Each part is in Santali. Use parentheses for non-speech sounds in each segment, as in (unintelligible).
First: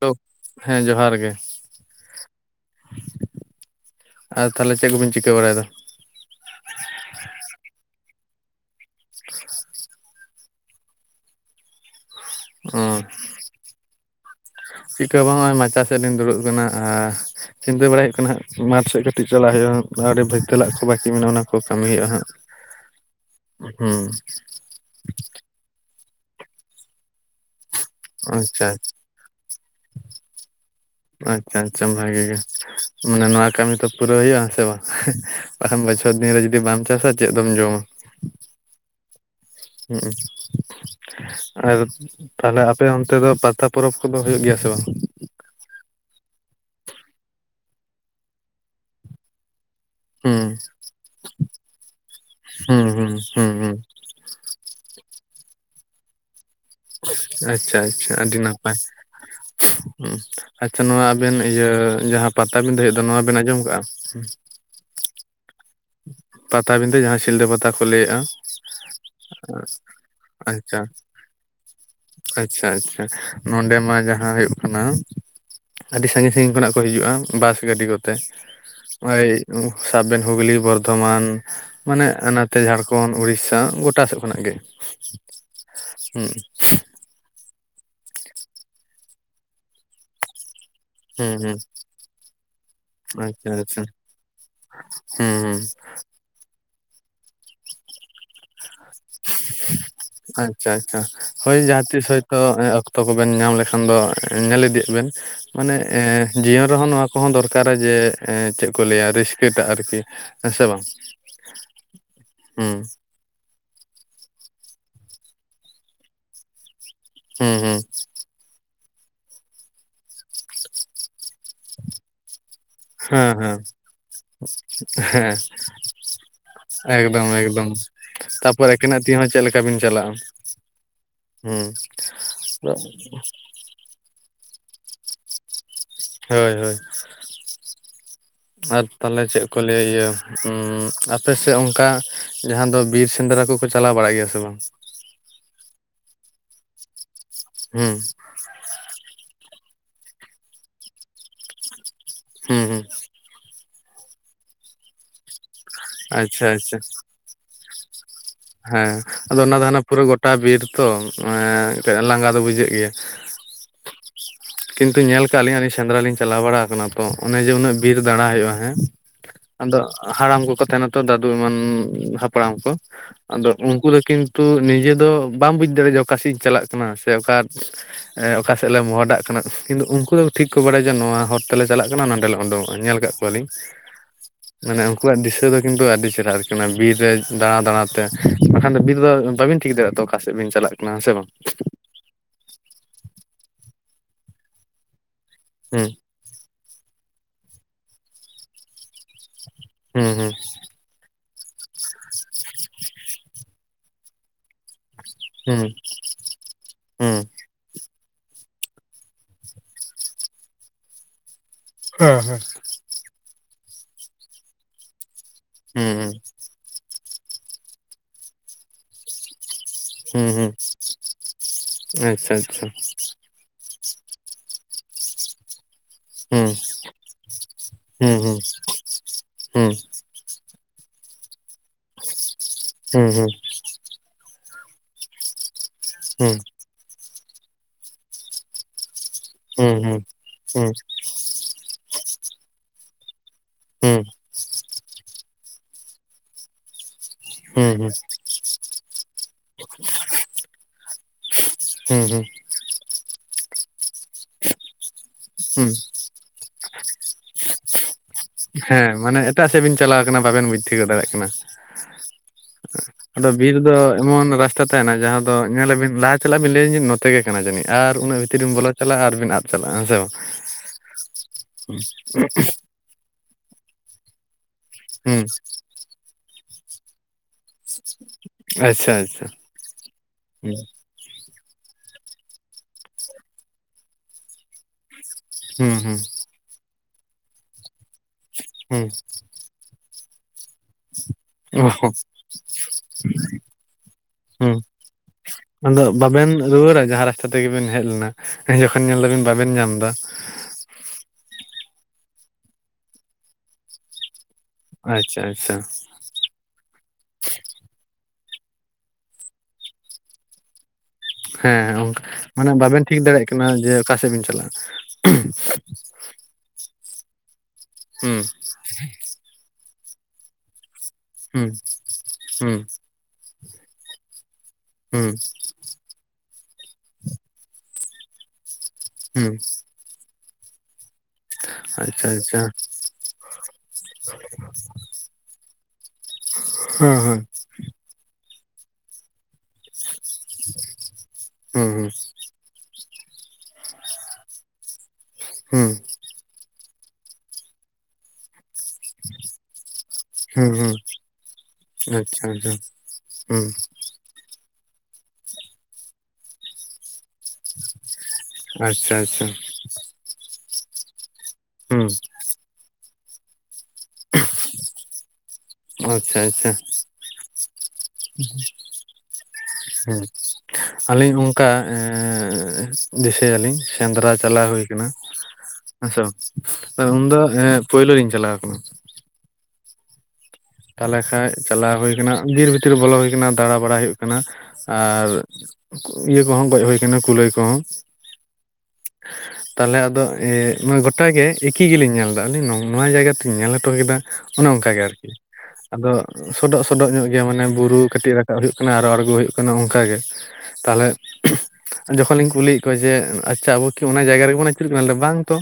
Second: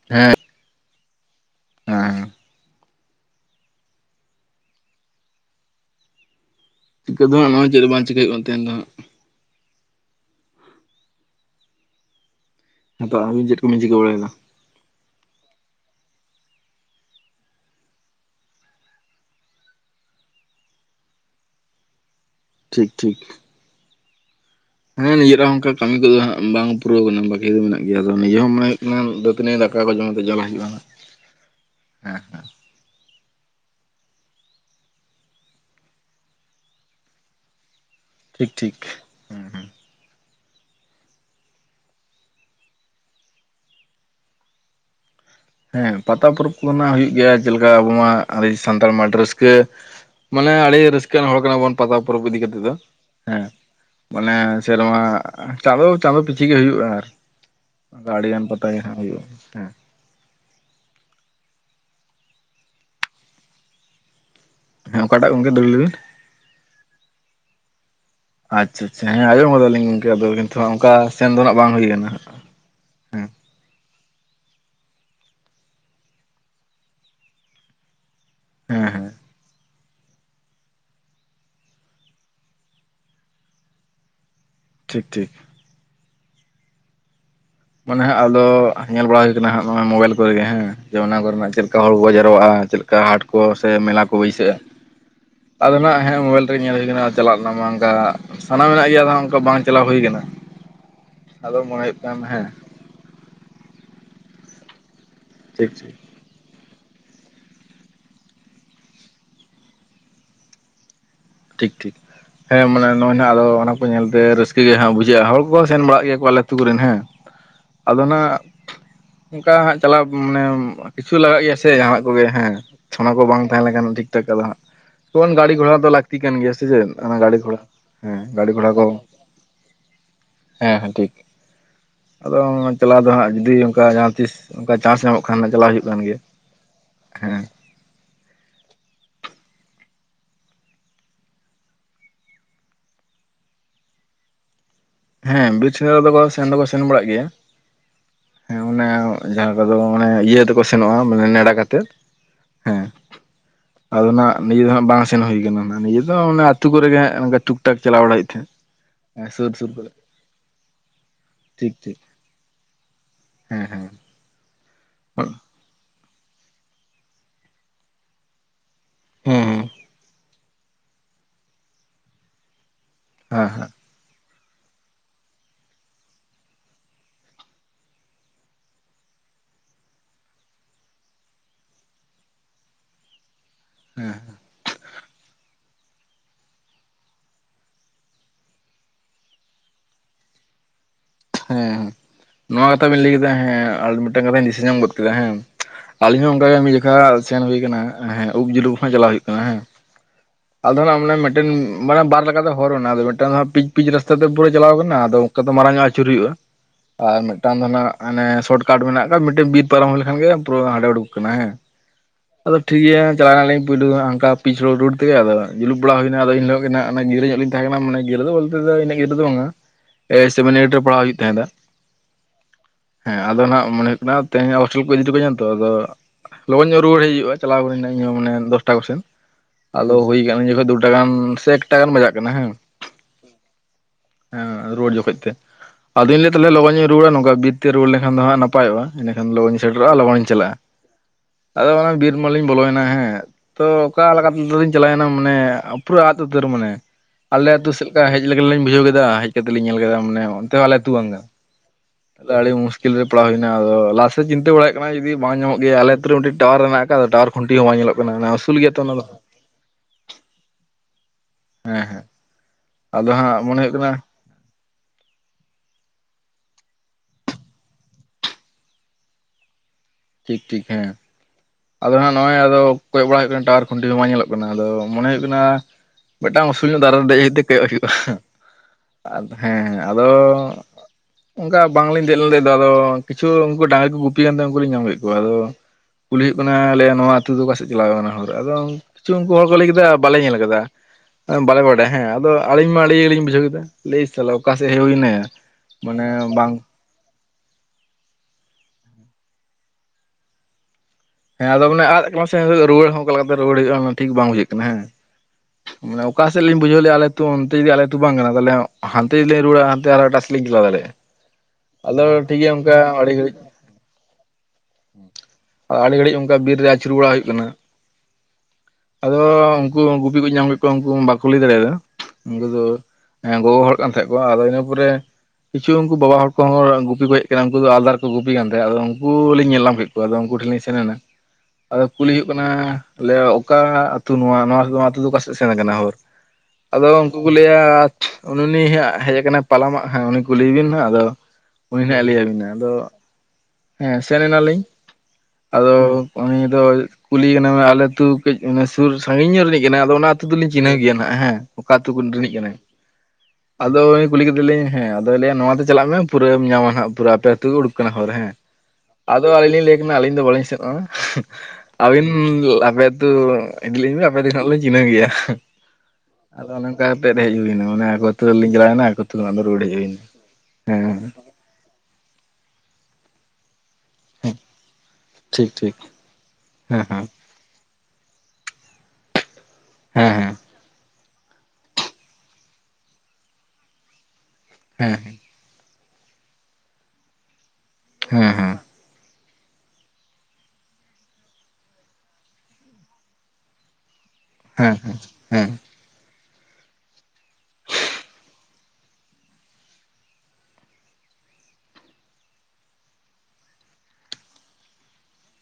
ᱞᱳ, ᱦᱮᱸ ᱦᱮᱸ ᱡᱚᱦᱟᱨ ᱜᱮ ᱦᱮᱸ ᱾ ᱟᱨ ᱛᱟᱦᱞᱮ ᱪᱮᱜ ᱠᱚᱵᱤᱱ ᱪᱤᱠᱟᱹ ᱵᱟᱲᱟᱭᱫᱟ ᱾ ᱪᱤᱠᱟᱹ ᱫᱚ ᱦᱟᱸᱜ ᱱᱚᱜᱼᱚᱭ ᱪᱮᱫ ᱦᱚᱸ ᱵᱟᱝ ᱪᱤᱠᱟᱹᱭᱮᱫ ᱠᱟᱱ ᱛᱟᱦᱮᱧ ᱫᱚ ᱦᱟᱸᱜ ᱾ (inaudible) ᱚ ᱟᱫᱚ ᱟᱵᱤᱱ ᱪᱮᱫ ᱠᱚᱵᱤᱱ ᱪᱤᱠᱟᱹ ᱵᱟᱲᱟᱭᱫᱟ? ᱪᱤᱠᱟᱹ ᱦᱟᱸ ᱵᱟᱝ ᱱᱚᱜᱼᱚᱭ ᱢᱟᱪᱟ ᱥᱮᱫ ᱨᱤᱧ ᱫᱩᱲᱩᱵ ᱟᱠᱟᱱᱟ ᱟᱸ ᱪᱤᱱᱛᱟᱹ ᱵᱟᱲᱟᱭ ᱦᱩᱭᱩᱜ ᱠᱟᱱᱟ ᱦᱟᱸᱜ ᱢᱟᱴᱷ ᱥᱮᱫ ᱠᱟᱹᱴᱤᱡ ᱪᱟᱞᱟᱜ ᱦᱩᱭᱩᱜᱼᱟ ᱟᱹᱰᱤ ᱵᱷᱟᱹᱭᱛᱟᱹ ᱞᱟᱜ ᱠᱚ ᱠᱟᱹᱠᱤ ᱢᱮᱱᱟᱜᱼᱟ ᱚᱱᱟ ᱠᱚ ᱠᱟᱹᱢᱤ ᱦᱩᱭᱩᱜᱼᱟ ᱦᱟᱸᱜ᱾ ᱴᱷᱤᱠ ᱴᱷᱤᱠ ᱾ ᱦᱩᱸ ᱾ ᱦᱮᱸ ᱱᱤᱡᱮᱨᱟᱜ ᱦᱚᱸ ᱚᱱᱠᱟ ᱠᱟᱹᱢᱤ ᱠᱚᱫᱚ ᱦᱟᱸᱜ ᱵᱟᱝ ᱯᱩᱨᱟᱹᱣ ᱠᱟᱱᱟ ᱵᱟᱠᱤ ᱫᱚ ᱢᱮᱱᱟᱜ ᱜᱮᱭᱟ ᱟᱫᱚ ᱱᱤᱡᱮ ᱦᱚᱸ ᱢᱚᱱᱮ ᱟᱪᱪᱷᱟ ᱦᱩᱭᱩᱜ ᱠᱟᱱᱟ ᱛᱮᱱᱮ ᱫᱟᱠᱟ ᱠᱚ ᱡᱚᱢ ᱟᱛᱮ ᱪᱟᱞᱟᱣ ᱦᱩᱭᱩᱜ-ᱟ ᱱᱟᱸᱜ ᱾ ᱟᱪᱪᱷᱟ ᱟᱪᱪᱷᱟ ᱵᱷᱟᱹᱜᱤ ᱜᱮ ᱾ ᱢᱟᱱᱮ ᱱᱚᱣᱟ ᱠᱟᱹᱢᱤ ᱛᱚ ᱯᱩᱨᱟᱹ ᱦᱩᱭᱩᱜ-ᱟ ᱦᱮ ᱥᱮ ᱵᱟᱝ, ᱵᱟᱠᱷᱟᱱ ᱵᱚᱪᱷᱚᱨ ᱫᱤᱱ ᱨᱮ ᱡᱩᱫᱤ ᱵᱟᱢ ᱪᱟᱥᱟ ᱪᱮᱜ ᱫᱚᱢ ᱡᱚᱢᱟ ᱾ ᱴᱷᱤᱠ ᱴᱷᱤᱠ ᱦᱩᱸ ᱾ ᱦᱩᱸᱜᱽ ᱩᱸ ᱾ ᱟᱨ ᱛᱟᱦᱞᱮ ᱟᱯᱮ ᱚᱱᱛᱮ ᱫᱚ ᱯᱟᱛᱟ ᱯᱚᱨᱚᱵᱽ ᱠᱚᱫᱚ ᱦᱩᱭᱩᱜ ᱜᱮᱭᱟ ᱥᱮ ᱵᱟᱝ? ᱦᱮᱸ ᱯᱟᱛᱟ ᱯᱚᱨᱚᱵᱽ ᱠᱚᱫᱚ ᱱᱟᱜ ᱦᱩᱭᱩᱜ ᱜᱮᱭᱟ ᱡᱮᱞᱮᱠᱟ ᱟᱵᱚ ᱢᱟ ᱟᱹᱰᱤ ᱥᱟᱱᱛᱟᱲ ᱢᱟ ᱟᱹᱰᱤ ᱨᱟᱹᱥᱠᱟᱹ ᱦᱩᱸ ᱢᱟᱱᱮ ᱟᱹᱰᱤ ᱨᱟᱹᱥᱠᱟᱹ ᱟᱱ ᱦᱚᱲ ᱠᱟᱱᱟ ᱵᱚᱱ ᱯᱟᱛᱟ ᱯᱚᱨᱚᱵᱽ ᱤᱫᱤ ᱠᱟᱛᱮᱜ ᱫᱚ ᱦᱩᱸ ᱦᱩᱸ ᱦᱮᱸ ᱦᱩᱸ ᱦᱩᱸ ᱾ ᱢᱟᱱᱮ ᱥᱮᱨᱢᱟ ᱪᱟᱸᱫᱚ ᱪᱟᱸᱫᱚ ᱯᱤᱪᱷᱤ ᱜᱮ ᱦᱩᱭᱩᱜᱼᱟ ᱟᱨ ᱟᱪᱪᱷᱟ ᱟᱹᱰᱤᱜᱟᱱ ᱯᱟᱛᱟ ᱜᱮ ᱦᱟᱜ ᱦᱩᱭᱩᱜᱼᱟ ᱦᱮᱸ ᱾ ᱦᱩᱸᱜᱽ ᱩᱸ ᱾ ᱟᱪᱪᱷᱟ ᱱᱚᱣᱟ ᱟᱵᱤᱱ ᱤᱭᱟᱹ ᱡᱟᱦᱟᱸ ᱯᱟᱛᱟ ᱵᱤᱱ ᱞᱟᱹᱭᱮᱫ ᱫᱚ ᱱᱚᱣᱟ ᱵᱮᱱ ᱟᱸᱡᱚᱢ ᱠᱟᱜᱼᱟ? ᱦᱮᱸ ᱚᱠᱟᱴᱟᱜ ᱜᱚᱝᱠᱮ ᱫᱚᱦᱲᱟ ᱞᱟᱹᱭ ᱵᱤᱱ᱾ ᱯᱟᱛᱟᱵᱤᱸᱦᱫᱟᱹ ᱡᱟᱦᱟᱸ ᱥᱤᱞᱫᱟᱹ ᱯᱟᱛᱟ ᱠᱚ ᱞᱟᱹᱭᱮᱜᱼᱟ ᱾ ᱟᱪᱪᱷᱟ ᱟᱪᱪᱷᱟ ᱦᱮᱸ ᱟᱡᱚᱢ ᱟᱠᱟᱫᱟᱞᱤᱧ ᱜᱚᱝᱠᱮ, ᱟᱫᱚ ᱠᱤᱱᱛᱩ ᱟᱪᱪᱷᱟ ᱚᱱᱠᱟ ᱥᱮᱱ ᱫᱚ ᱟᱸᱜ ᱵᱟᱝ ᱦᱩᱭ ᱟᱠᱟᱱᱟ ᱦᱟᱸᱜ᱾ ᱟᱪᱪᱷᱟ ᱟᱪᱪᱷᱟ ᱦᱮᱸ ᱱᱚᱸᱰᱮ ᱢᱟ ᱡᱟᱦᱟᱸ ᱦᱩᱭᱩᱜ ᱠᱟᱱᱟ ᱟᱹᱰᱤ ᱥᱟᱺᱜᱤᱧ ᱥᱟᱺᱜᱤᱧ ᱠᱷᱚᱱᱟᱜ ᱠᱚ ᱦᱤᱡᱩᱜᱼᱟ ᱵᱟᱥ ᱜᱟᱹᱰᱤ ᱠᱚᱛᱮ ᱦᱮᱸ ᱦᱮᱸ ᱱᱚᱜᱼᱚᱭ ᱥᱟᱵᱮᱱ ᱦᱩᱜᱽᱞᱤ ᱵᱚᱨᱫᱷᱚᱢᱟᱱ ᱢᱟᱱᱮ ᱱᱚᱛᱮ ᱡᱷᱟᱲᱠᱷᱚᱸᱰ ᱩᱲᱤᱥᱟ ᱜᱚᱴᱟ ᱥᱮᱜ ᱠᱷᱚᱱᱟᱜ ᱜᱮ ᱾ ᱴᱷᱤᱠ ᱴᱷᱤᱠ ᱾ ᱦᱩᱸᱜ ᱩᱸ ᱾ ᱢᱟᱱᱮ ᱦᱟᱸᱜ ᱟᱫᱚ ᱧᱮᱞ ᱵᱟᱲᱟ ᱦᱩᱭ ᱠᱟᱱᱟ ᱦᱟᱜ ᱱᱚᱜᱚᱭ ᱢᱳᱵᱟᱭᱤᱞ ᱠᱚᱨᱮ ᱜᱮ ᱦᱮᱸ ᱡᱮ ᱚᱱᱟ ᱦᱩᱸ ᱠᱚᱨᱮᱱᱟᱜ ᱦᱩᱸ ᱪᱮᱫ ᱞᱮᱠᱟ ᱦᱚᱲ ᱠᱚ ᱡᱟᱨᱣᱟᱜᱼᱟ ᱪᱮᱫ ᱞᱮᱠᱟ ᱦᱟᱴ ᱠᱚ ᱟᱪᱪᱷᱟ ᱥᱮ ᱟᱪᱪᱷᱟ ᱢᱮᱞᱟ ᱠᱚ ᱵᱟᱹᱭᱥᱟᱹᱜᱼᱟ ᱾ ᱦᱩᱸ ᱦᱩᱸ ᱾ ᱟᱫᱚ ᱦᱟᱸᱜ ᱦᱮᱸ ᱢᱳᱵᱟᱭᱤᱞ ᱨᱮ ᱧᱮᱞ ᱦᱩᱭ ᱟᱠᱟᱱᱟ ᱪᱟᱞᱟᱜ ᱨᱮᱱᱟᱜ ᱢᱟ ᱵᱟᱝ ᱚᱱᱠᱟ ᱥᱟᱱᱟ ᱢᱮᱱᱟᱜ ᱜᱮᱭᱟ ᱚᱱᱠᱟ ᱵᱟᱝ ᱪᱟᱞᱟᱣ ᱦᱩᱭ ᱠᱟᱱᱟ ᱟᱪᱪᱷᱟ ᱟᱪᱪᱷᱟ ᱟᱫᱚ ᱢᱚᱱᱮ ᱦᱩᱭᱩᱜ ᱠᱟᱱ ᱦᱮᱸ ᱛᱚ ᱠᱚᱵᱮᱱ ᱧᱟᱢ ᱞᱮᱠᱷᱟᱱ ᱫᱚ ᱧᱮᱞ ᱤᱫᱤᱜ ᱵᱤᱱ ᱴᱷᱤᱠ ᱢᱟᱱᱮ ᱴᱷᱤᱠ ᱮᱸ ᱡᱤᱭᱚᱱ ᱨᱮᱦᱚᱸ ᱱᱚᱣᱟ ᱠᱚᱦᱚᱸ ᱫᱚᱨᱠᱟᱨᱟ ᱡᱮ ᱪᱮᱫ ᱠᱚ ᱞᱟᱹᱭᱟ ᱨᱟᱹᱥᱠᱟᱹᱴᱟᱜ ᱟᱨᱠᱤ ᱦᱮᱸ ᱥᱮ ᱵᱟᱝ? ᱴᱷᱤᱠ ᱴᱷᱤᱠ ᱦᱮᱸ ᱦᱩᱸ ᱢᱟᱱᱮ ᱱᱚᱜᱼᱚᱭ ᱱᱟᱜ ᱟᱫᱚ ᱚᱱᱟ ᱧᱮᱞᱛᱮ ᱨᱟᱹᱥᱠᱟᱹ ᱜᱮ ᱦᱟᱸᱜ ᱵᱩᱡᱷᱟᱹᱜᱼᱟ, ᱦᱚᱲ ᱠᱚᱠᱚ ᱥᱮᱱ ᱵᱟᱲᱟᱜ ᱜᱮᱭᱟ ᱟᱞᱮ ᱟᱛᱩ ᱠᱚᱨᱮᱱ ᱦᱮᱸ ᱦᱩᱸ ᱦᱩᱸ ᱾ ᱟᱫᱚ ᱱᱟᱜᱼᱼ ᱚᱱᱠᱟ ᱦᱟᱸᱜ ᱪᱟᱞᱟᱣ ᱢᱟᱱᱮ, ᱠᱤᱪᱷᱩ ᱞᱟᱜᱟᱜ ᱜᱮᱭᱟ ᱥᱮ ᱡᱟᱸᱦᱟᱱᱟᱜ ᱠᱚᱜᱮ ᱦᱮᱸᱼᱼ ᱪᱷᱚᱞᱟ ᱠᱚ ᱦᱮᱸ ᱵᱟᱝ ᱦᱮᱸ ᱛᱟᱦᱮᱸ ᱞᱮᱱᱠᱷᱟᱱ ᱴᱷᱤᱠ ᱴᱷᱟᱠ ᱠᱟ ᱫᱚ ᱦᱟᱸᱜ ᱡᱮᱢᱚᱱ (unintelligible) ᱛᱚ ᱚᱱᱟ ᱦᱮᱸ ᱜᱟᱲᱤ ᱜᱷᱚᱲᱟ ᱫᱚ ᱞᱟᱹᱠᱛᱼᱼ ᱞᱟᱹᱠᱛᱤ ᱠᱟᱱ ᱜᱮᱭᱟ ᱥᱮ ᱪᱮᱫ ᱚᱱᱟ ᱮᱠᱫᱚᱢ ᱜᱟᱲᱤ ᱠᱚ, ᱮᱠᱫᱚᱢ ᱜᱟᱹᱲᱤ ᱛᱟᱯᱚᱨ ᱜᱷᱚᱲᱟ ᱠᱚᱼᱼ ᱟᱹᱠᱤᱱᱟᱜ ᱛᱤ ᱦᱚᱸ ᱪᱮᱫ ᱞᱮᱠᱟ ᱵᱤᱱ ᱪᱟᱞᱟᱜᱼᱟ ᱦᱮᱸ ᱦᱮᱸ ᱴᱷᱤᱠ, ᱦᱩᱸ ᱟᱫᱚ ᱪᱟᱞᱟᱣ ᱫᱚ ᱦᱟᱸᱜ ᱡᱩᱫᱤ ᱚᱱᱠᱟ ᱡᱟᱦᱟᱸᱛᱤᱥᱼᱼ ᱚᱱᱠᱟ ᱪᱟᱱᱥ ᱧᱟᱢᱚᱜ ᱠᱷᱟᱱ ᱦᱟᱸᱜ ᱪᱟᱞᱟᱜ ᱦᱩᱭᱩᱜᱼᱟ ᱾ ᱦᱳᱭ ᱦᱳᱭ ᱾ ᱟᱨ ᱛᱟᱦᱞᱮ ᱪᱮᱫ ᱠᱚ ᱞᱟᱹᱭᱭᱟ, ᱩᱸ ᱟᱯᱮ ᱥᱮᱫ ᱚᱱᱠᱟᱼᱼ ᱡᱟᱦᱟᱸ ᱫᱚ ᱵᱤᱨ ᱥᱮᱸᱫᱽᱨᱟ ᱠᱚᱠᱚ ᱪᱟᱞᱟᱣ ᱵᱟᱲᱟᱜ ᱜᱮᱭᱟ ᱥᱮ ᱵᱟᱝ? ᱦᱮᱸ ᱵᱤᱨ ᱥᱮᱸᱫᱽᱨᱟ ᱨᱮᱫᱚ ᱠᱚ ᱥᱮᱱ ᱫᱚᱠᱚ ᱥᱮᱱ ᱵᱟᱲᱟᱜ ᱜᱮᱭᱟ ᱾ ᱦᱩᱸ ᱾ ᱦᱮᱸ ᱚᱱᱮ ᱡᱟᱦᱟᱸ ᱠᱚᱫᱚ ᱚᱱᱮ ᱤᱭᱟᱹ ᱛᱮᱠᱚ ᱥᱮᱱᱚᱜᱼᱟ, ᱢᱟᱱᱮ ᱱᱮᱰᱟ ᱠᱟᱛᱮᱫ ᱦᱩᱸ ᱾ ᱦᱩᱸ ᱦᱮᱸ ᱟᱫᱚ ᱦᱟᱸᱜ ᱱᱤᱭᱟᱹ ᱫᱚ ᱵᱟᱸᱼᱼ ᱥᱮᱱ ᱦᱩᱭ ᱟᱠᱟᱱᱟ ᱱᱟᱜ, ᱱᱤᱡᱮᱹ ᱫᱚ ᱟᱪᱪᱷᱟ ᱟᱹᱛᱩ ᱟᱪᱪᱷᱟ ᱠᱚᱨᱮ ᱦᱟᱸᱜ ᱱᱚᱝᱠᱟ ᱴᱩᱠ ᱴᱟᱠ ᱪᱟᱞᱟᱣ ᱵᱟᱲᱟ ᱦᱩᱭᱩᱜᱼᱼ ᱦᱮᱸ ᱟᱫᱚ ᱚᱱᱟ ᱫᱚ ᱦᱟᱱᱟ ᱯᱩᱨᱟᱹ ᱜᱚᱴᱼᱼ ᱜᱳᱴᱟ ᱵᱤᱨ ᱛᱚ ᱴᱷᱤᱠ ᱴᱷᱤᱠ ᱮᱸ ᱞᱟᱸᱜᱟ ᱫᱚ ᱵᱩᱡᱷᱟᱹᱜ ᱜᱮᱭᱟ ᱦᱮᱸ ᱦᱮᱸ ᱾ ᱠᱤᱱᱛᱩ ᱧᱮᱞ ᱠᱟᱜᱼᱟᱞᱤᱧ ᱟᱹᱞᱤᱧ ᱥᱮᱸᱫᱽᱨᱟ ᱞᱤᱧ ᱪᱟᱞᱟᱣ ᱵᱟᱲᱟ ᱠᱟᱱᱟ ᱛᱚ ᱚᱱᱮ ᱡᱮ ᱩᱱᱟᱹᱜ ᱵᱤᱨ ᱫᱟᱬᱟ ᱦᱩᱭᱩᱜᱼᱟ ᱦᱮᱸᱼᱼ ᱦᱮᱸ ᱦᱮᱸ ᱟᱫᱚ ᱦᱟᱲᱟᱢ ᱠᱚᱠᱚ ᱛᱟᱸᱦᱮᱱᱟ ᱛᱚ, ᱫᱟᱫᱩ ᱮᱢᱟᱱ ᱦᱟᱯᱲᱟᱢ ᱠᱚ ᱾ ᱟᱫᱚ ᱦᱮᱸ ᱩᱱᱠᱩ ᱫᱚ ᱠᱤᱱᱛᱩ ᱱᱤᱡᱮ ᱫᱚ ᱵᱟᱢ ᱵᱩᱡᱽ ᱫᱟᱲᱮᱭᱟᱜᱼᱟ, ᱚᱠᱟ ᱥᱮᱫ ᱪᱟᱞᱟᱜ ᱠᱟᱱᱟ ᱥᱮ ᱚᱠᱟᱼᱼ ᱮ ᱚᱠᱟ ᱥᱮᱫ ᱞᱮ ᱢᱚᱦᱰᱟᱜ ᱠᱟᱱᱟ, ᱠᱤᱱᱛᱩ ᱩᱱᱠᱩ ᱫᱚ ᱴᱷᱤᱠ ᱠᱚ ᱵᱟᱲᱟᱭᱟ ᱡᱮ ᱱᱚᱣᱟ ᱦᱚᱨ ᱛᱮᱞᱮ ᱪᱟᱞᱟᱜ ᱠᱟᱱᱟ ᱱᱚᱸᱰᱮᱞᱮ ᱩᱰᱩᱠᱚᱜᱼᱟ, ᱧᱮᱞ ᱠᱟᱜ ᱠᱚᱣᱟ ᱾ ᱠᱚᱣᱟᱞᱤᱧ ᱾ ᱦᱮᱸᱦᱮᱸ (inaudible) ᱢᱟᱱᱮ ᱩᱱᱠᱩᱣᱟᱜ ᱫᱤᱥᱟᱹ ᱫᱚ ᱠᱤᱱᱛᱩ ᱟᱹᱰᱤ ᱪᱮᱦᱨᱟ, ᱵᱤᱨ ᱨᱮ ᱫᱟᱬᱟ ᱫᱟᱬᱟ ᱛᱮ ᱾ ᱵᱟᱠᱷᱟᱱ ᱫᱚ ᱵᱤᱨ ᱫᱚ ᱵᱟᱹᱵᱤᱱ ᱴᱷᱤᱠᱟᱹ ᱫᱟᱲᱮᱭᱟᱜ ᱛᱚ ᱚᱠᱟ ᱥᱮᱫ ᱵᱤᱱ ᱪᱟᱞᱟᱜ ᱠᱟᱱᱟ ᱾ ᱦᱮᱸ, ᱱᱚᱣᱟ ᱠᱟᱛᱷᱟ ᱵᱤᱱ ᱞᱟᱹᱭ ᱠᱮᱫᱟ, ᱦᱮᱸ ᱟᱨ ᱢᱤᱫᱴᱟᱝ ᱠᱟᱛᱷᱟᱧ ᱫᱤᱥᱟᱹ ᱧᱟᱢ ᱜᱚᱫ ᱠᱮᱫᱟ ᱦᱮᱸ ᱾ ᱦᱮᱸ ᱾ ᱟᱹᱞᱤᱧ ᱦᱚᱸ ᱚᱱᱠᱟᱜᱮ ᱢᱤᱫ ᱡᱮᱠᱷᱟ ᱥᱮᱱ ᱦᱩᱭ ᱠᱟᱱᱟ, ᱮᱸ ᱩᱵ ᱡᱩᱞᱩᱯ ᱦᱟᱸᱜ ᱪᱟᱞᱟᱣ ᱦᱩᱭᱩᱜ ᱠᱟᱱᱟ ᱦᱮᱸ ᱦᱩᱸ ᱾ ᱟᱫᱚ ᱱᱟᱜ ᱢᱮᱜ ᱢᱤᱫᱴᱮᱱ ᱢᱟᱱᱮ ᱵᱟᱨ ᱞᱮᱠᱟᱛᱮ ᱦᱚᱨ ᱢᱮᱱᱟᱜᱼᱟ, ᱢᱤᱫᱴᱟᱹᱝ ᱯᱤᱪ ᱯᱤᱪ ᱨᱟᱥᱛᱟ ᱛᱮ ᱯᱩᱨᱟᱹ ᱪᱟᱞᱟᱣ ᱟᱠᱟᱱᱟᱼᱼ ᱟᱫᱚ ᱚᱱᱠᱟ ᱫᱚ ᱦᱩᱸ ᱢᱟᱨᱟᱝ ᱧᱚᱜ ᱟᱹᱪᱩᱨ ᱦᱩᱭᱩᱜᱼᱟ ᱾ ᱦᱩᱸ ᱦᱩᱸ ᱟᱨ ᱢᱤᱫᱴᱟᱹᱝ ᱫᱚ ᱱᱟᱜ ᱮ ᱥᱚᱨᱴᱠᱟᱴ ᱢᱮᱱᱟᱜ ᱟᱠᱟᱫ ᱢᱤᱫᱴᱮᱱ ᱵᱤᱨ ᱯᱟᱨᱚᱢ ᱦᱩᱭ ᱞᱮᱠᱷᱟᱱ ᱜᱮ ᱯᱩᱨᱟᱹ ᱦᱟᱸᱰᱮ ᱩᱰᱩᱠ ᱟᱠᱟᱱᱟ ᱦᱮᱸ ᱾ ᱦᱮ ᱦᱮᱸ ᱾ ᱴᱷᱤᱠ ᱜᱮᱭᱟ ᱪᱟᱞᱟᱣ ᱮᱱᱟᱞᱤᱧ ᱯᱩᱭᱞᱩ ᱫᱚ ᱦᱟᱸᱜ ᱯᱤᱪ ᱨᱳᱰ ᱨᱳᱰ ᱛᱮᱜᱮ ᱟᱫᱚ ᱡᱩᱞᱩᱯ ᱵᱟᱲᱟ ᱦᱩᱸ ᱦᱩᱭᱱᱟ ᱟᱫᱚ ᱮᱱ ᱦᱤᱞᱳᱜᱼᱼ ᱚᱱᱟ ᱜᱤᱫᱽᱨᱟᱹ ᱧᱚᱜ ᱞᱤᱧ ᱛᱟᱦᱮᱸ ᱠᱟᱱᱟ, ᱢᱟᱱᱮ ᱜᱤᱫᱽᱨᱟᱹ ᱫᱚ ᱵᱚᱞᱛᱮ ᱫᱚ ᱤᱱᱟᱹᱜ ᱜᱤᱫᱽᱨᱟᱹ ᱫᱚ ᱵᱟᱝᱼᱟ ᱾ ᱦᱩᱸ ᱦᱩᱸ ᱾ ᱯᱚᱲᱦᱟᱣ ᱦᱩᱭᱩᱜ ᱛᱟᱦᱮᱸᱫᱚᱜ, ᱦᱮᱸᱼᱼ ᱟᱫᱚ ᱦᱟᱸᱜ ᱢᱚᱱᱮ ᱦᱩᱭᱩᱜ ᱠᱟᱱᱟ ᱛᱮᱦᱮᱧ ᱦᱳᱥᱴᱮᱞ ᱠᱚ ᱤᱫᱤ ᱚᱴᱚ ᱠᱟᱹᱧᱟ ᱛᱚ ᱟᱫᱚᱼᱼ ᱦᱩᱸ ᱞᱚᱜᱚᱱ ᱧᱚᱜ ᱨᱩᱣᱟᱹᱲ ᱦᱮᱡ ᱦᱩᱭᱩᱜᱼᱟ ᱪᱟᱞᱟᱣ ᱟᱠᱟᱹᱱᱟᱧ ᱤᱧ ᱦᱩᱸ ᱦᱚᱸ ᱢᱟᱱᱮ ᱦᱩᱸ ᱫᱚᱥᱴᱟ ᱠᱚᱥᱮᱱ ᱦᱩᱸ ᱟᱫᱚᱼᱼ ᱦᱩᱭ ᱟᱠᱟᱱᱟ ᱩᱱ ᱡᱚᱠᱷᱚᱡ ᱫᱩᱴᱟ ᱜᱟᱱ, ᱥᱮ ᱮᱠᱴᱟ ᱜᱟᱱ ᱵᱟᱡᱟᱜ ᱠᱟᱱᱟ ᱦᱮᱸ ᱾ ᱦᱩᱸ ᱦᱩᱸ ᱦᱮᱸ ᱨᱩᱣᱟᱹᱲ ᱡᱚᱠᱷᱮᱡ ᱛᱮ, ᱟᱫᱚᱧ ᱞᱟᱹᱭ ᱦᱩᱸ ᱛᱟᱦᱚᱞᱮ ᱞᱚᱜᱚᱱᱤᱧ ᱨᱩᱣᱟᱹᱲᱟ ᱱᱚᱝᱠᱟ ᱵᱤᱨ ᱛᱮ ᱨᱩᱣᱟᱹᱲ ᱞᱮᱠᱷᱟᱱ ᱫᱚ ᱦᱟᱸᱜ ᱱᱟᱼᱼ ᱱᱟᱯᱟᱭᱚᱜᱼᱟ, ᱤᱸᱰᱮᱠᱷᱟᱱ ᱞᱚᱜᱚᱱᱤᱧ ᱥᱮᱴᱮᱨᱚᱜᱼᱟ ᱟᱨ ᱦᱩᱸ ᱦᱩᱸ ᱦᱩᱸ ᱦᱩᱸ ᱦᱩᱸ ᱞᱚᱜᱚᱱᱤᱧ ᱪᱟᱞᱟᱜᱼᱟ ᱦᱩᱸ ᱾ ᱟᱫᱚ ᱚᱱᱟ ᱵᱤᱨ ᱢᱟᱞᱤᱧ ᱵᱚᱞᱚᱭᱮᱱᱟ ᱦᱮᱸ, ᱛᱚ ᱚᱠᱟ ᱞᱮᱠᱟᱛᱼᱼ ᱛᱤᱧ ᱪᱟᱞᱟᱣᱮᱱᱟ ᱢᱟᱱᱮ ᱯᱩᱨᱟᱹ ᱟᱫ ᱩᱛᱟᱹᱨ ᱟᱠᱟᱱᱟᱹᱧ ᱾ ᱟᱞᱮ ᱟᱹᱛᱩ ᱥᱮᱫ ᱞᱮᱠᱟ ᱦᱮᱡ ᱞᱮᱠᱟ ᱞᱤᱧ ᱵᱩᱡᱷᱟᱹᱣ ᱠᱮᱫᱟ, ᱦᱮᱡ ᱠᱟᱛᱮᱞᱤᱧ ᱧᱮᱞ ᱠᱮᱫᱟ ᱢᱟᱱᱮᱼᱼ ᱟᱞᱮ ᱟᱛᱩ ᱵᱟᱝ ᱠᱟᱱᱟ, ᱦᱩᱸ ᱦᱩᱸ ᱛᱟᱦᱞᱮ ᱟᱹᱰᱤ ᱢᱩᱥᱠᱤᱞ ᱨᱮ ᱯᱟᱲᱟᱣ ᱦᱩᱭᱱᱟ ᱟᱫᱚ ᱾ ᱥᱮ ᱪᱤᱱᱛᱟᱹ ᱵᱟᱲᱟᱭᱮᱫ ᱠᱟᱱᱟᱭ ᱡᱩᱫᱤ ᱵᱟᱝ ᱧᱟᱢᱚᱜ ᱦᱩᱸ ᱜᱮᱭᱟ ᱟᱞᱮ ᱟᱛᱩ ᱨᱮ ᱢᱤᱫ ᱴᱤᱡ ᱴᱟᱣᱟᱨ ᱢᱮᱱᱟᱜ ᱟᱠᱟᱫᱟ ᱴᱟᱣᱟᱨ ᱠᱷᱩᱱᱴᱤ ᱦᱚᱸ ᱵᱟᱝ ᱧᱮᱞᱚᱜ (unintelligible) ᱩᱥᱩᱞ ᱜᱮᱭᱟᱛᱚ ᱦᱮᱸ ᱚᱱᱟ ᱫᱚ᱾ ᱢᱟᱱᱮ ᱮᱴᱟᱜ ᱥᱮᱫ ᱵᱤᱱ ᱪᱟᱞᱟᱣ ᱠᱟᱱᱟ ᱵᱟᱵᱮᱱ ᱵᱩᱡ ᱛᱤᱭᱟᱹᱜ ᱫᱟᱲᱮᱜ ᱠᱟᱱᱟ᱾ ᱟᱫᱚ ᱦᱟᱸᱜ ᱢᱚᱱᱮ ᱵᱤᱨ ᱦᱩᱭᱩᱜ ᱫᱚ ᱠᱟᱱᱟ ᱮᱢᱚᱱ ᱨᱟᱥ ᱛᱟ ᱛᱟᱦᱮᱱᱟ ᱡᱟᱦᱟᱸ ᱫᱚ ᱧᱮᱞᱟᱵᱤᱱ ᱞᱟᱦᱟ ᱪᱟᱞᱟᱜ ᱟᱵᱤᱱ ᱞᱟᱹᱭᱟᱵᱤᱱ ᱡᱮ ᱱᱚᱛᱮ ᱜᱮ ᱠᱟᱱᱟ ᱡᱟᱹᱱᱤᱡ ᱟᱨ ᱩᱱᱟᱹᱜ ᱵᱷᱤᱛᱤᱨ ᱵᱤᱱ ᱵᱚᱞᱚ ᱪᱟᱞᱟᱜ-ᱟ ᱟᱨ ᱵᱤᱱ ᱟᱫ ᱪᱟᱞᱟᱜ-ᱟ ᱦᱮᱸ ᱥᱮ ᱵᱟᱝ? ᱴᱷᱤᱠ ᱴᱷᱤᱠ ᱦᱮᱸ᱾ (inaudible) ᱟᱫᱚ ᱦᱟᱸᱜ ᱱᱚᱜᱚᱭ ᱟᱫᱚ ᱠᱚᱭᱚᱜ ᱵᱟᱲᱟ ᱦᱩᱭᱩᱜ ᱠᱟᱱᱟ ᱴᱟᱣᱟᱨ ᱠᱷᱩᱱᱴᱤ ᱦᱚᱸ ᱵᱟᱝ ᱧᱮᱞᱚᱜ ᱠᱟᱱᱟ ᱟᱫᱚ ᱢᱚᱱᱮ ᱦᱩᱸ ᱦᱩᱭᱩᱜ ᱠᱟᱱᱟ ᱢᱤᱫᱴᱟᱝ ᱩᱥᱩᱞ ᱧᱚᱜ ᱫᱟᱨᱮ ᱫᱮᱡ ᱦᱮᱡ ᱛᱮ ᱠᱚᱭᱚᱜ ᱦᱩᱭᱩᱜ-ᱟ, ᱟᱪᱪᱷᱟ ᱟᱪᱪᱷᱟ ᱦᱮᱸ ᱟᱫᱚ ᱦᱩᱸ ᱚᱝᱠᱟ ᱵᱟᱝᱞᱤᱧ ᱫᱮᱡ ᱞᱮ ᱫᱚ ᱟᱫᱚ ᱠᱤᱪᱷᱩ ᱩᱝᱠᱩ ᱰᱟᱝᱨᱤ ᱠᱚ ᱜᱩᱯᱤ ᱠᱟᱱ ᱛᱟᱦᱮᱜ ᱩᱝᱠᱩᱞᱤᱧ ᱧᱟᱢ ᱠᱮᱫ ᱠᱚᱣᱟ ᱟᱫᱚ ᱦᱩᱸ ᱦᱩᱸ ᱠᱩᱞᱤ ᱦᱩᱭᱩᱜ ᱠᱟᱱᱟ ᱟᱞᱮ ᱱᱚᱣᱟ ᱟᱹᱛᱩ ᱫᱚ ᱚᱠᱟ ᱥᱮᱫ ᱪᱟᱞᱟᱣ ᱠᱟᱱᱟ ᱦᱚᱨ ᱟᱫᱚ ᱦᱩᱸ ᱠᱤᱪᱷᱩ ᱩᱝᱠᱩ ᱦᱚᱲ ᱠᱚ ᱞᱟᱹᱭ ᱠᱮᱫᱟ ᱵᱟᱞᱮ ᱧᱮᱞ ᱠᱟᱫᱟ᱾ ᱵᱟᱞᱮ ᱚ ᱵᱟᱰᱟᱭᱟ ᱦᱚᱸ ᱦᱮᱸ ᱟᱫᱚ ᱟᱹᱞᱤᱧ ᱢᱟ ᱟᱹᱰᱤ ᱤᱭᱟᱹᱞᱤᱧ ᱵᱩᱡᱷᱟᱹᱣ ᱠᱮᱫᱟ, ᱤᱥ ᱥᱟᱞᱟ ᱚᱠᱟ ᱦᱩᱸ ᱥᱮᱫ ᱦᱮᱡ ᱦᱩᱭ ᱱᱟᱭᱟ᱾ ᱟᱫᱚ ᱵᱟᱵᱮᱱ ᱨᱩᱣᱟᱹᱲᱟ ᱡᱟᱦᱟᱸ ᱨᱟᱥᱛᱟ ᱛᱮᱜᱮ ᱵᱤᱱ ᱦᱮᱡ ᱞᱮᱱᱟ, ᱡᱚᱠᱷᱚᱱ ᱧᱮᱞ ᱫᱟᱵᱤᱱ ᱵᱟᱵᱮᱱ ᱧᱟᱢ ᱫᱟ᱾ ᱦᱮᱸ ᱟᱫᱚ ᱚᱱᱮ ᱟᱫ ᱠᱟᱱᱟ ᱥᱮ (unintelligible) ᱨᱩᱣᱟᱹᱲ ᱦᱚᱸ ᱚᱠᱟ ᱞᱮᱠᱟᱛᱮ ᱨᱩᱣᱟᱹᱲ ᱦᱩᱭᱩᱜ-ᱟ ᱚᱱᱟ ᱴᱷᱤᱠ ᱵᱟᱝ ᱵᱩᱡᱷᱟᱹᱜ ᱠᱟᱱᱟ ᱦᱮᱸ᱾ ᱟᱪᱪᱷᱟ ᱟᱪᱪᱷᱟ ᱢᱟᱱᱮ ᱚᱠᱟ ᱥᱮᱫ ᱞᱤᱧ ᱵᱩᱡᱷᱟᱹᱣ ᱞᱮᱜᱟ ᱟᱞᱮ ᱟᱹᱛᱩ ᱚᱱᱛᱮ ᱡᱩᱫᱤ ᱟᱞᱮ ᱟᱹᱛᱩ ᱵᱟᱝ ᱠᱟᱱᱟ ᱛᱟᱦᱟᱞᱮ ᱦᱟᱱᱛᱮ ᱡᱩᱫᱤᱞᱤᱧ ᱨᱩᱭᱟᱹᱲ ᱦᱟᱱᱛᱮ ᱟᱨᱦᱚᱸ ᱮᱴᱟᱜ ᱥᱮᱫ ᱞᱤᱧ ᱪᱟᱞᱟᱣ ᱫᱟᱲᱮᱜ-ᱟ᱾ ᱦᱮᱸ ᱢᱟᱱᱮ ᱵᱟᱵᱮᱱ ᱴᱷᱤᱠ ᱫᱟᱲᱮᱜ ᱜᱷᱟᱹᱲᱤᱡ ᱠᱟᱱᱟ ᱡᱮ ᱚᱠᱟ ᱥᱮᱫ ᱵᱤᱱ ᱪᱟᱞᱟᱜ-ᱟ᱾ ᱟᱹᱰᱤ ᱜᱷᱟᱹᱲᱤᱡ ᱚᱝᱠᱟ ᱵᱤᱨ ᱨᱮ ᱟᱹᱪᱩᱨ ᱵᱟᱲᱟ ᱦᱩᱭᱩᱜ ᱠᱟᱱᱟ᱾ ᱦᱩᱸ ᱟᱫᱚ ᱩᱝᱠᱩ ᱜᱩᱯᱤ ᱠᱩᱧ ᱧᱟᱢ ᱠᱮᱫ ᱠᱚ ᱩᱝᱠᱩ ᱵᱟᱠᱚ ᱞᱟᱹᱭ ᱦᱩᱸ ᱫᱟᱲᱮᱭᱟᱫᱟ ᱩᱝᱠᱩ ᱦᱩᱸ ᱫᱚ ᱮᱸ ᱜᱚᱜᱚ ᱦᱚᱲ ᱠᱟᱱ ᱛᱟᱦᱮᱫ ᱠᱚ ᱟᱫᱚ ᱤᱱᱟᱹ ᱯᱚᱨᱮ ᱦᱩᱸ ᱠᱤᱪᱷᱩ ᱩᱝᱠᱩ ᱵᱟᱵᱟ ᱦᱚᱲ ᱠᱚ ᱦᱚᱲ ᱜᱩᱯᱤ ᱠᱚ ᱦᱮᱡ ᱠᱟᱱᱟ ᱩᱝᱠᱩ ᱫᱚ ᱟᱫᱟ ᱨᱮᱠᱚ ᱜᱩᱯᱤ ᱠᱟᱱ ᱛᱟᱦᱮᱫ ᱟᱫᱚ ᱩᱝᱠᱩ ᱦᱩᱸ ᱞᱤᱧ ᱧᱮᱞ ᱧᱟᱢ ᱠᱮᱫ ᱠᱚᱣᱟ ᱟᱫᱚ ᱩᱝᱠᱩ ᱴᱷᱮᱱ ᱞᱤᱧ ᱥᱮᱱ ᱮᱱᱟ᱾ ᱟᱫᱚ ᱟᱪᱪᱷᱟ ᱠᱩᱞᱤ ᱦᱩᱭᱩᱜ ᱟᱪᱪᱷᱟ ᱠᱟᱱᱟ (unintelligible) ᱚᱠᱟ ᱟᱹᱛᱩ ᱱᱚᱣᱟ (unintelligible) ᱛᱩ ᱫᱚ ᱚᱠᱟ ᱥᱮᱫ ᱥᱮᱱ ᱠᱟᱱᱟ ᱦᱚᱨ, ᱟᱫᱚ ᱦᱮᱸ ᱩᱱᱠᱩ ᱦᱮᱸ ᱠᱚ ᱞᱮᱹᱭᱟ ᱩᱱᱩ ᱩᱱᱤ ᱦᱟᱸᱜ ᱦᱮᱡ ᱠᱟᱱᱟ᱾ ᱯᱟᱞᱦᱟ ᱢᱟᱜ ᱦᱟᱸᱜ ᱩᱱᱤ ᱠᱩᱞᱤᱭᱤᱵᱤᱱ ᱦᱟᱸᱜ, ᱟᱫᱚ ᱦᱩᱸ ᱩᱱᱤ ᱱᱟᱦᱟᱸᱜ ᱞᱟᱹᱭ ᱟᱵᱤᱱᱟ ᱟᱫᱚ ᱦᱮᱸ ᱥᱮᱱ ᱮᱱᱟᱞᱤᱧ ᱦᱩᱸ ᱟᱫᱚ ᱩᱱᱤ ᱫᱚ ᱠᱩᱞᱤ ᱠᱟᱱᱟ ᱟᱞᱮ ᱟᱹᱛᱩ ᱠᱟᱹᱡ ᱥᱩᱨ ᱥᱟᱹᱜᱤᱧ ᱧᱚᱜ ᱨᱤᱱᱤᱡ ᱟᱫᱚ ᱚᱱᱟ ᱟᱹᱛᱩ ᱫᱚᱞᱤᱧ ᱦᱩᱸ ᱦᱩᱸ ᱦᱩᱸ, ᱪᱤᱱᱦᱟᱹᱣ ᱜᱮᱭᱟ ᱱᱟ ᱦᱮᱸ, ᱚᱠᱟ ᱟᱹᱛᱩ ᱠᱚ ᱟᱪᱪᱷᱟ ᱨᱤᱱᱤᱡ ᱟᱪᱪᱷᱟ ᱠᱟᱱᱟᱭ ᱦᱩᱸ ᱟᱫᱚ ᱠᱩᱞᱤ ᱠᱮᱫᱮᱞᱤᱧ ᱦᱮᱸ ᱟᱫᱚᱭ ᱞᱟᱹᱭᱟ ᱱᱚᱣᱟᱛᱮ ᱪᱟᱞᱟᱜ ᱢᱮ ᱯᱩᱨᱟᱹᱣ ᱧᱟᱢᱟ ᱱᱟᱜ ᱯᱩᱨᱟ ᱟᱯᱮ ᱟᱹᱛᱩ ᱜᱮ ᱩᱰᱩᱠ ᱠᱟᱱᱟ ᱦᱚᱨ ᱦᱮᱸ, ᱟᱪᱪᱷᱟ ᱟᱫᱚ ᱟᱪᱪᱷᱟ ᱟᱹᱞᱤᱧ ᱞᱤᱧ ᱞᱟᱹᱭ ᱠᱟᱱᱟ ᱟᱹᱞᱤᱧ ᱫᱚ ᱵᱟᱹᱞᱤᱧ ᱥᱮᱱᱚᱜ-ᱟ᱾ ᱦᱩᱸ ᱟᱹᱵᱤᱱ ᱟᱯᱮ ᱟᱹᱛᱩ ᱤᱫᱤ ᱞᱤᱧ ᱵᱤᱱ ᱟᱯᱮ (unintelligible) ᱞᱤᱧ ᱪᱤᱱᱦᱟᱹᱣ ᱜᱮᱭᱟ᱾ ᱟᱪᱪᱷᱟ ᱟᱫᱚ ᱟᱪᱪᱷᱟ ᱚᱱᱮ ᱚᱱᱠᱟ ᱠᱟᱛᱮᱛ ᱦᱮᱡ ᱦᱩᱭᱱᱟ ᱢᱟᱱᱮ ᱟᱠᱚ ᱟᱹᱛᱩ ᱨᱮ ᱞᱤᱧ ᱪᱟᱞᱟᱣᱮᱱᱟ ᱟᱠᱚ ᱟᱹᱛᱩ ᱠᱷᱚᱱᱟᱜ ᱟᱫᱚ ᱨᱩᱣᱟᱹᱲ ᱦᱮᱡ ᱦᱩᱭᱱᱟ᱾ ᱦᱮᱸ ᱟᱹᱞᱤᱧ ᱦᱚᱸ ᱚᱝᱠᱟ ᱮᱸ ᱫᱤᱥᱟᱹᱭᱟᱞᱤᱧ ᱥᱮᱸᱫᱽᱨᱟ ᱪᱟᱞᱟᱣ ᱦᱩᱭ ᱠᱟᱱᱟ ᱴᱷᱤᱠ ᱴᱷᱤᱠ ᱦᱮᱸ (unintelligible) ᱦᱮᱸ ᱩᱱᱫᱚ ᱯᱳᱭᱞᱳ ᱞᱤᱧ ᱪᱟᱞᱟᱣ ᱠᱟᱱᱟ᱾ ᱦᱮᱸ ᱦᱮᱸ᱾ ᱛᱟᱦᱟᱞᱮ ᱠᱷᱟᱡ ᱪᱟᱞᱟᱣ ᱦᱩᱭ ᱠᱟᱱᱟ ᱵᱤᱨ ᱵᱷᱤᱛᱤᱨ ᱵᱚᱞᱚ ᱦᱩᱭ ᱠᱟᱱᱟ, ᱫᱟᱬᱟ ᱵᱟᱲᱟᱭ ᱦᱩᱭᱩᱜ ᱠᱟᱱᱟ ᱦᱮᱸ ᱟᱨ ᱤᱭᱟᱹ ᱠᱚᱦᱚᱸ ᱜᱚᱡ ᱦᱩᱭ ᱠᱟᱱᱟ ᱠᱩᱞᱟᱹᱭ ᱠᱚᱦᱚᱸ᱾ ᱦᱮᱸ ᱦᱮᱸ᱾ (inaudible) ᱛᱟᱞᱦᱮ ᱟᱫᱚ (unintelligible) ᱜᱚᱴᱟᱜᱮ ᱮᱠᱤ ᱜᱮᱞᱤᱧ ᱧᱮᱞ ᱫᱟ ᱟᱹᱞᱤᱧ ᱱᱚᱣᱟ ᱡᱟᱭᱜᱟ ᱛᱚ ᱧᱮᱞ ᱦᱚᱴᱚ ᱠᱮᱫᱟ᱾ ᱚᱱᱚ ᱚᱝᱠᱟ ᱦᱮᱸ ᱦᱮᱸ ᱜᱮ ᱦᱮᱸ ᱟᱨᱠᱤ᱾ ᱦᱮᱸ ᱟᱫᱚ ᱥᱚᱰᱚᱜ ᱥᱚᱰᱚᱜ ᱧᱚᱜ ᱜᱮᱭᱟ ᱢᱟᱱᱮ ᱵᱩᱨᱩ ᱠᱟᱹᱴᱤᱡ ᱨᱟᱠᱟᱵ ᱦᱩᱭᱩᱜ ᱠᱟᱱᱟ ᱟᱨᱚ ᱟᱲᱜᱚ ᱦᱩᱭᱩᱜ ᱠᱟᱱᱟ ᱚᱱᱠᱟ ᱜᱮᱼᱼ ᱛᱟᱦᱚᱞᱮ (unintelligible) ᱡᱚᱠᱷᱚᱱ ᱞᱤᱧ ᱠᱩᱞᱤᱭᱮᱫ ᱠᱚᱣᱟ ᱡᱮ ᱟᱪᱪᱷᱟ ᱟᱵᱚ ᱠᱤ ᱚᱱᱟ ᱡᱟᱭᱜᱟ ᱨᱮᱜᱮᱵᱚᱱ ᱟᱹᱪᱩᱨᱚᱜ ᱠᱟᱱᱟ ᱞᱟᱹᱭ ᱫᱟ ᱵᱟᱝ ᱛᱚᱼᱼ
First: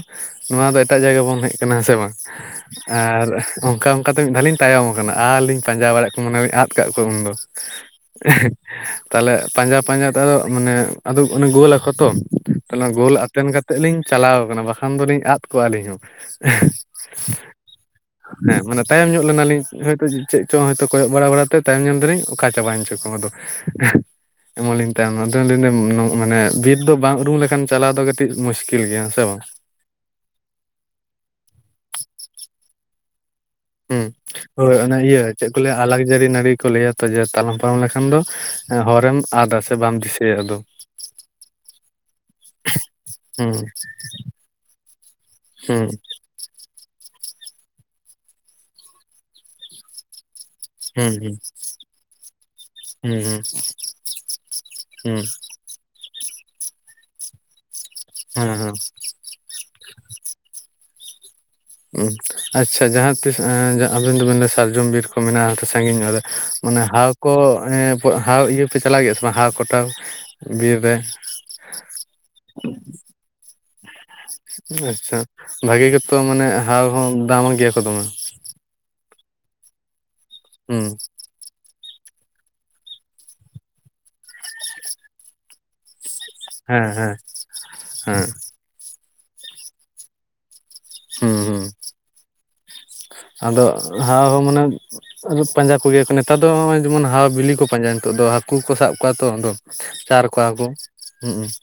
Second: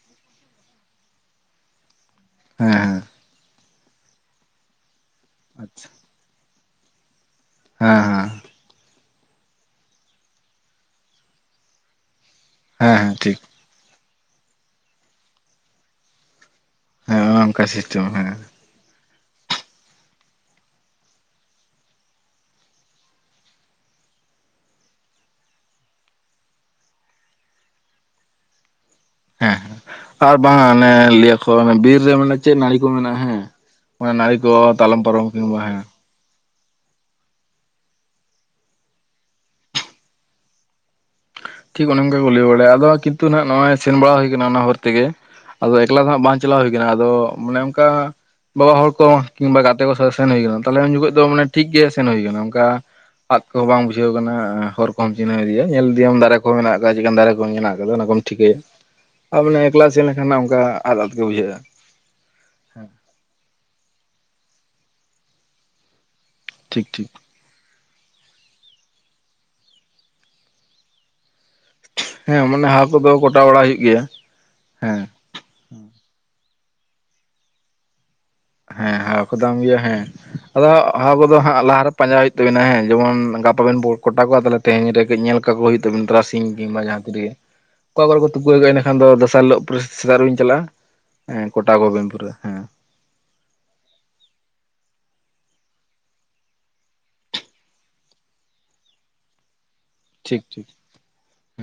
ᱱᱚᱣᱟ ᱫᱚ ᱮᱴᱟᱜ ᱡᱟᱭᱜᱟ ᱵᱚᱱ ᱦᱮᱡ ᱟᱠᱟᱱᱟ ᱥᱮ ᱵᱟᱝ? ᱦᱮᱸ ᱦᱮᱸ ᱟᱨ ᱚᱱᱠᱟ ᱚᱱᱠᱟᱛᱮ ᱢᱤᱫ ᱫᱷᱟᱣ ᱞᱤᱧ ᱛᱟᱭᱚᱢ ᱟᱠᱟᱱᱟ ᱟᱨ ᱞᱤᱧ ᱟᱪᱪᱷᱟ ᱯᱟᱸᱡᱟ ᱵᱟᱲᱟᱭᱮᱫ ᱠᱚ ᱢᱚᱱᱮ ᱟᱫᱼᱼ ᱟᱠᱟᱫ ᱠᱚᱣᱟ ᱩᱱᱫᱚ᱾ ᱦᱮᱸ ᱦᱮᱸ ᱛᱟᱦᱚᱞᱮ ᱯᱟᱸᱡᱟ ᱯᱟᱸᱡᱟ ᱛᱮ ᱢᱟᱱᱮ ᱟᱫᱚ ᱚᱱᱮ ᱜᱳᱞᱟ ᱟᱠᱚ ᱛᱚ᱾ ᱛᱟᱦᱚᱞᱮ ᱦᱮᱸ ᱦᱮᱸ ᱜᱳᱞ ᱴᱷᱤᱠ ᱟᱛᱮᱱ ᱠᱟᱛᱮᱜ ᱞᱤᱧ ᱪᱟᱞᱟᱣ ᱠᱟᱱᱟ ᱵᱟᱠᱷᱟᱱ ᱫᱚᱞᱤᱧ ᱟᱫ ᱠᱚᱜᱣᱟ ᱟᱹᱞᱤᱧ ᱦᱚᱸ ᱳᱱᱠᱟ ᱥᱤᱥᱴᱮᱢ ᱦᱮᱸ ᱢᱟᱱᱮ ᱛᱟᱭᱚᱢ ᱧᱚᱜᱼᱼ ᱞᱮᱱᱟᱞᱤᱧ ᱦᱚᱭᱛᱳ ᱪᱮᱫ ᱪᱚᱝ ᱦᱚᱭᱛᱳ ᱠᱚᱭᱚᱜ ᱵᱟᱲᱟ ᱵᱟᱲᱟ ᱛᱮ ᱛᱟᱭᱚᱢ ᱧᱟᱢ ᱫᱟᱞᱤᱧ ᱚᱠᱟ ᱪᱟᱵᱟᱭᱮᱱ ᱪᱚᱠᱚ ᱟᱫᱚᱼᱼ ᱮᱢᱚᱱ ᱞᱤᱧ ᱛᱟᱭᱚᱢ ᱮᱱᱟ ᱟᱫᱚ ᱞᱤᱧ ᱞᱟᱹᱭ ᱭᱟᱹᱫᱟ ᱢᱟᱱᱮ ᱵᱤᱨ ᱫᱚ ᱵᱟᱝ ᱩᱨᱩᱢ ᱞᱮᱠᱷᱟᱱ ᱪᱟᱞᱟᱣ ᱫᱚ ᱠᱟᱹᱴᱤᱡ ᱢᱩᱥᱠᱤᱞ ᱜᱮᱭᱟ ᱥᱮ ᱵᱟᱝ? ᱟᱨ ᱵᱟᱝ ᱚᱱᱮ ᱞᱟᱹᱭᱟᱠᱚ ᱵᱤᱨ ᱨᱮ ᱢᱟᱱᱮ ᱪᱮᱫ ᱱᱟᱹᱲᱤ ᱠᱚ ᱢᱮᱱᱟᱜᱼᱟ ᱦᱮᱸᱼᱼ ᱦᱩᱸ ᱳᱱᱟ ᱱᱟᱲᱤ ᱠᱚ ᱦᱳᱭ ᱚᱱᱟ ᱛᱞᱟᱚᱢ ᱤᱭᱟᱹ ᱯᱟᱨᱚᱢ ᱪᱮᱫ ᱠᱚ ᱠᱤᱝᱵᱟ ᱦᱮᱸᱼᱼ ᱞᱟᱹᱭᱟ ᱟᱞᱟᱠ ᱡᱟᱹᱨᱤ ᱱᱟᱹᱲᱤ ᱠᱚ ᱞᱟᱹᱭᱟ ᱛᱚ ᱡᱮ ᱛᱟᱞᱚᱢ ᱯᱟᱨᱚᱢ ᱞᱮᱠᱷᱟᱱ ᱫᱚ ᱦᱚᱨᱮᱢ ᱟᱫᱟ ᱥᱮ ᱵᱟᱢ ᱫᱤᱥᱟᱹᱭᱟ ᱟᱫᱚ᱾ (inaudible) ᱴᱷᱤᱠ ᱚᱱᱮ ᱚᱱᱠᱟ ᱠᱚ ᱞᱟᱹᱭ ᱵᱟᱲᱟᱭᱟ ᱟᱫᱚ ᱠᱤᱱᱛᱩᱜ ᱦᱩᱸ ᱱᱚᱷᱚᱭ ᱥᱮᱱ ᱵᱟᱲᱟ ᱦᱩᱭᱠᱱᱟ ᱚᱱᱟ ᱦᱚᱨ ᱛᱮᱜᱮ ᱟᱫᱚ ᱦᱩᱸ ᱮᱠᱞᱟ ᱫᱚ ᱦᱟᱜ ᱵᱟᱝᱼᱼ ᱪᱟᱞᱟᱣ ᱦᱩᱭ ᱟᱠᱟᱱᱟ ᱟᱫᱚ ᱢᱟᱱᱮ ᱚᱱᱠᱟ ᱵᱟᱵᱟ ᱦᱚᱲ ᱠᱚ ᱠᱤᱝᱵᱟ ᱜᱟᱛᱮ ᱠᱚ ᱥᱟᱞᱟᱜ ᱥᱮᱱ ᱦᱩᱭ ᱟᱠᱟᱱᱟ, ᱛᱟ ᱦᱚᱞᱮ ᱩᱱ ᱡᱚᱠᱷᱚᱱ ᱦᱩᱸ ᱫᱚ ᱢᱟᱱᱮ ᱴᱷᱤᱠ ᱜᱮ ᱥᱮᱱ ᱦᱩᱭ ᱟᱠᱟᱱᱟ ᱚᱱᱠᱟᱼᱼ ᱦᱩᱸ ᱦᱩᱸ ᱟᱫ ᱠᱚᱦᱚᱸ ᱵᱟᱝ ᱵᱩᱡᱷᱟᱹᱣ ᱟᱠᱟᱱᱟ ᱦᱚᱨ ᱠᱚᱦᱚᱸ ᱦᱩᱸ ᱪᱤᱱᱦᱟᱹᱣ ᱤᱫᱤᱭᱟ᱾ ᱧᱮᱞ ᱤᱫᱤᱭᱟᱢ ᱫᱟᱨᱮ ᱠᱚᱦ ᱢᱮᱱᱟᱜ ᱟᱠᱟᱫᱟ ᱪᱮᱫᱠᱟᱱ ᱫᱟᱨᱮ ᱠᱚ ᱢᱮᱱᱟᱜ ᱟᱠᱟᱫᱟ ᱚᱱᱟ ᱠᱚᱢ ᱦᱮᱸ ᱴᱷᱤᱠᱟᱹᱭᱟ᱾ ᱦᱮᱸ ᱟᱨ ᱢᱟᱱᱮ ᱮᱠᱞᱟ ᱥᱮᱱ ᱞᱮᱱᱟᱱ ᱱᱟᱷᱟᱜ ᱚᱱᱠᱟ ᱟᱫ ᱟᱫ ᱜᱮ ᱵᱩᱡᱷᱟᱹᱜᱼᱟ᱾ ᱟᱪᱪᱷᱟ ᱡᱟᱦᱟᱸ ᱛᱤᱥ ᱟᱵᱮᱱ ᱫᱚᱵᱮᱱ ᱥᱟᱨᱡᱚᱢ ᱵᱤᱨ ᱠᱚ ᱢᱮᱱᱟᱜᱼᱟ ᱥᱟᱹᱜᱤᱧ ᱧᱚᱜ ᱨᱮᱼᱼ ᱢᱟᱱᱮ ᱴᱷᱤᱠ ᱴᱷᱤᱠ ᱦᱟᱣ ᱠᱚ ᱦᱟᱣ ᱤᱭᱟᱹ ᱯᱮ ᱪᱟᱞᱟᱜ ᱜᱮᱭᱟ ᱥᱮ ᱵᱟᱝ ᱦᱟᱣ ᱠᱚᱴᱟᱣ ᱵᱤᱨ ᱨᱮ? ᱦᱮᱸ ᱢᱟᱱᱮ ᱦᱟᱩ ᱠᱚᱫᱚ ᱠᱚᱴᱟ ᱵᱟᱲᱟ ᱦᱩᱭᱩᱜ ᱜᱮᱭᱟ᱾ ᱦᱮᱸ ᱟᱪᱪᱷᱟ ᱵᱷᱟᱜᱮ ᱜᱮᱛᱚ ᱢᱟᱱᱮ ᱦᱟᱩ ᱦᱚᱸ ᱫᱟᱢ ᱜᱮᱭᱟ ᱠᱚ ᱫᱚᱢᱮᱼᱼ ᱦᱮᱸ ᱦᱟᱩ ᱠᱚ ᱫᱟᱢ ᱜᱮᱭᱟ ᱦᱮᱸ ᱟᱫᱚ ᱦᱩᱸ ᱦᱟᱩ ᱠᱚᱫᱚᱼᱼ ᱩᱱᱠᱩ ᱫᱚ ᱦᱟᱸ ᱞᱟᱦᱟᱨᱮ ᱯᱟᱸᱡᱟ ᱦᱩᱭᱩᱜ ᱛᱟᱤᱱᱟ ᱡᱮᱢᱚᱱ ᱜᱟᱯᱟ ᱵᱚᱱ ᱠᱚᱴᱟ ᱠᱚᱣᱟ ᱛᱟᱦᱚᱞᱮ ᱛᱮᱦᱮᱧᱨᱮ ᱠᱟᱹᱡ ᱧᱮᱞ ᱠᱟᱠᱚ ᱦᱩᱭᱩᱜ ᱛᱟᱵᱮᱱᱟ ᱛᱟᱨᱟᱥᱼᱼ ᱥᱤᱧ ᱦᱮᱸ ᱠᱤᱢᱵᱟ ᱡᱟᱦᱟᱸ ᱦᱮᱸ ᱛᱤᱨᱮᱜᱮ ᱚᱠᱟ ᱠᱚᱨᱮ ᱦᱮᱸ ᱠᱚᱨᱮ ᱛᱩᱟᱹᱟᱜᱼᱟ ᱮᱱᱟᱹᱠᱷᱟᱱ ᱫᱚᱥᱟᱨ ᱦᱤᱞᱳᱜ ᱯᱚᱨᱮ ᱠᱤᱱ ᱪᱟᱞᱟᱜᱼᱟ᱾ ᱦᱩᱸ ᱦᱮᱸ ᱦᱩᱸ ᱠᱚᱴᱟ ᱠᱚᱵᱤᱱ ᱯᱩᱨ ᱦᱮᱸ᱾ ᱟᱫᱚ ᱦᱟᱟᱣ ᱢᱟᱱᱮᱼᱼ ᱯᱟᱸᱡᱟ ᱠᱚ ᱦᱩᱭᱩᱜᱟ ᱱᱮᱛᱟᱨ ᱫᱚᱜ ᱡᱮᱢᱚᱱ ᱦᱟᱟᱣ ᱵᱤᱞᱤ ᱠᱚ ᱯᱟᱸᱡᱟᱭᱟ ᱱᱤᱛᱚᱜ ᱫᱚ ᱦᱟᱹᱠᱩ ᱠᱚ ᱥᱟᱵ ᱠᱚᱣᱟ ᱛᱚ ᱟᱫᱼᱼ ᱪᱟᱨ ᱴᱷᱤᱠ ᱠᱚᱣᱟ ᱠᱚ ᱴᱷᱤᱠ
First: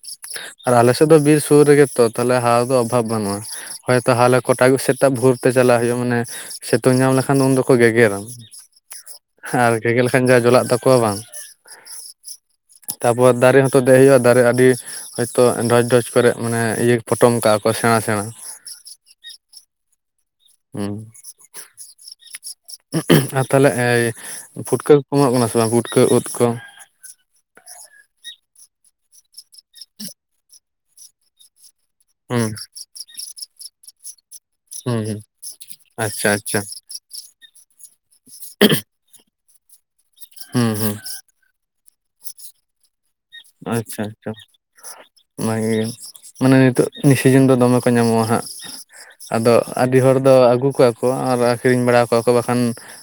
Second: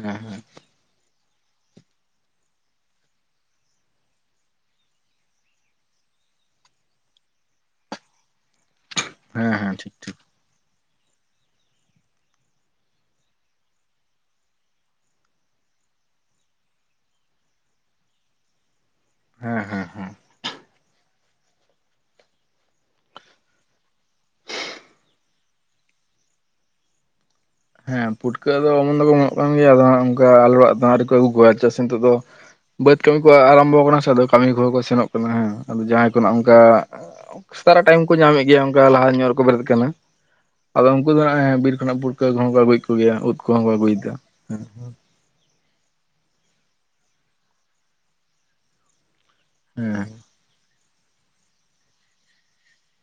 ᱦᱮᱸ ᱟᱨ ᱟᱞᱮᱼᱼ ᱫᱚ ᱵᱤᱨ ᱥᱩᱨ ᱨᱮᱜᱮ ᱛᱚ ᱛᱟᱦᱚᱞᱮ ᱦᱟᱣ ᱫᱚ ᱚᱵᱷᱟᱵ ᱵᱟᱹᱱᱩᱜᱼᱟ᱾ ᱦᱳᱭ ᱛᱟᱦᱚᱞᱮ ᱠᱚᱴᱟᱜ ᱥᱮᱴᱟᱜ ᱵᱷᱳᱨ ᱛᱮ ᱪᱟᱞᱟᱜ ᱦᱩᱭᱩᱜᱼᱟ ᱢᱟᱱᱮᱼᱼ ᱥᱤᱛᱩᱝ ᱧᱟᱢ ᱞᱮᱠᱷᱟᱱ ᱩᱱ ᱫᱚᱠᱚ ᱜᱮᱜᱮᱨᱨᱟ ᱦᱮᱸ ᱟᱨ ᱦᱮᱸ ᱴᱷᱤᱠ ᱜᱮᱜᱮᱨ ᱴᱷᱤᱠ ᱞᱮᱠᱷᱟᱱ ᱡᱟ ᱡᱚᱞᱟᱜ ᱛᱟᱼᱼ ᱠᱚᱣᱟ ᱵᱟᱝ ᱛᱟᱯᱚᱨ ᱫᱟᱨᱮ ᱦᱚᱸᱛᱚ ᱫᱮᱡ ᱦᱩᱭᱩᱜᱼᱟ ᱫᱟᱨᱮ ᱟᱹᱰᱤᱼᱼ ᱦᱚᱭᱛᱳ ᱰᱷᱚᱡ ᱰᱷᱚᱡ ᱠᱚᱨᱮ ᱢᱟᱱᱮ ᱤᱭᱟᱹ ᱯᱚᱴᱚᱢ ᱠᱟᱜᱼᱟ ᱠᱚ ᱥᱮᱬᱟᱸ ᱥᱮᱬᱟᱸ ᱦᱮᱸ ᱦᱮᱸᱼᱼ ᱦᱩᱢ ᱟᱨ ᱛᱟᱦᱚᱞᱮ ᱯᱷᱩᱴᱠᱟᱹ ᱠᱚ ᱠᱚ ᱚᱢᱚᱱᱜ ᱠᱟᱱᱟ ᱥᱮ ᱵᱟᱝ ᱯᱷᱩᱴᱠᱟᱹ ᱩᱫ ᱠᱚ? ᱦᱮᱸ ᱯᱷᱩᱴᱠᱟᱹ ᱫᱚ ᱚᱢᱚᱱ ᱫᱚᱠᱚ ᱮᱢᱚᱱᱜ ᱠᱟᱱ ᱜᱮᱭᱟ ᱟᱫᱚ ᱦᱟᱜ ᱚᱱᱠᱟ ᱟᱞᱮ ᱚᱲᱟ ᱫᱟᱜ ᱦᱟᱜ. ᱟᱹᱨᱤ ᱠᱚ ᱚᱜᱩ ᱠᱚᱭᱟ ᱪᱮᱫᱟᱥᱮ ᱱᱤᱛᱚᱜ ᱫᱚᱼᱼ ᱦᱩᱢ ᱠᱟᱹᱢᱤ ᱠᱚ ᱟᱨᱟᱢᱵᱷᱚ ᱠᱟᱱᱟ ᱥᱮ ᱟᱫᱚ ᱠᱟᱹᱢᱤ ᱠᱚᱦᱚᱸ ᱠᱚ ᱥᱮᱱᱚᱜ ᱦᱩᱸ ᱠᱟᱱᱟᱸ ᱟᱫᱚ ᱡᱟᱦᱟᱸᱭ ᱠᱚ ᱟᱪᱪᱷᱟ ᱱᱟᱦᱟᱜ ᱚᱱᱠᱟᱼᱼ ᱟᱪᱪᱷᱟ ᱥᱮᱛᱟᱜ ᱨᱮ ᱴᱟᱭᱤᱢ ᱠᱚ ᱧᱟᱢᱮᱜ ᱜᱮᱭᱟ ᱚᱱᱠᱟ ᱞᱟᱦᱟ ᱧᱚᱜ ᱵᱮᱨᱮᱫ ᱟᱠᱟᱱᱟ ᱦᱩᱸ ᱟᱫᱚ ᱦᱩᱸ ᱩᱱᱠᱩ ᱫᱚ ᱵᱤᱨ ᱠᱷᱚᱱᱟᱜ ᱯᱩᱴᱠᱟᱹ ᱠᱚᱦᱚᱸ ᱠᱚ ᱟᱹᱜᱩᱭᱮᱫ ᱠᱚᱜᱮᱭᱟ ᱩᱫᱽ ᱠᱚ ᱦᱚ ᱠᱚ ᱟᱜᱩᱭ ᱫᱟ, ᱚᱱᱟᱜᱮ ᱢᱟᱱᱮ ᱱᱤᱛᱚᱜ ᱱᱤᱥᱤᱡᱚᱱ ᱫᱚ ᱫᱚᱢᱮ ᱠᱚ ᱧᱟᱢᱚᱜᱼᱟ ᱦᱟᱸᱜ ᱾ ᱟᱫᱚ ᱟᱹᱰᱤ ᱦᱮᱸ ᱦᱚᱲ ᱫᱚ ᱟᱹᱜᱩ ᱠᱚᱣᱟ ᱠᱚ ᱟᱨ ᱟᱹᱠᱷᱨᱤᱧ ᱵᱟᱲᱟ ᱠᱚᱣᱟ ᱠᱚ, ᱵᱟᱠᱷᱟᱱ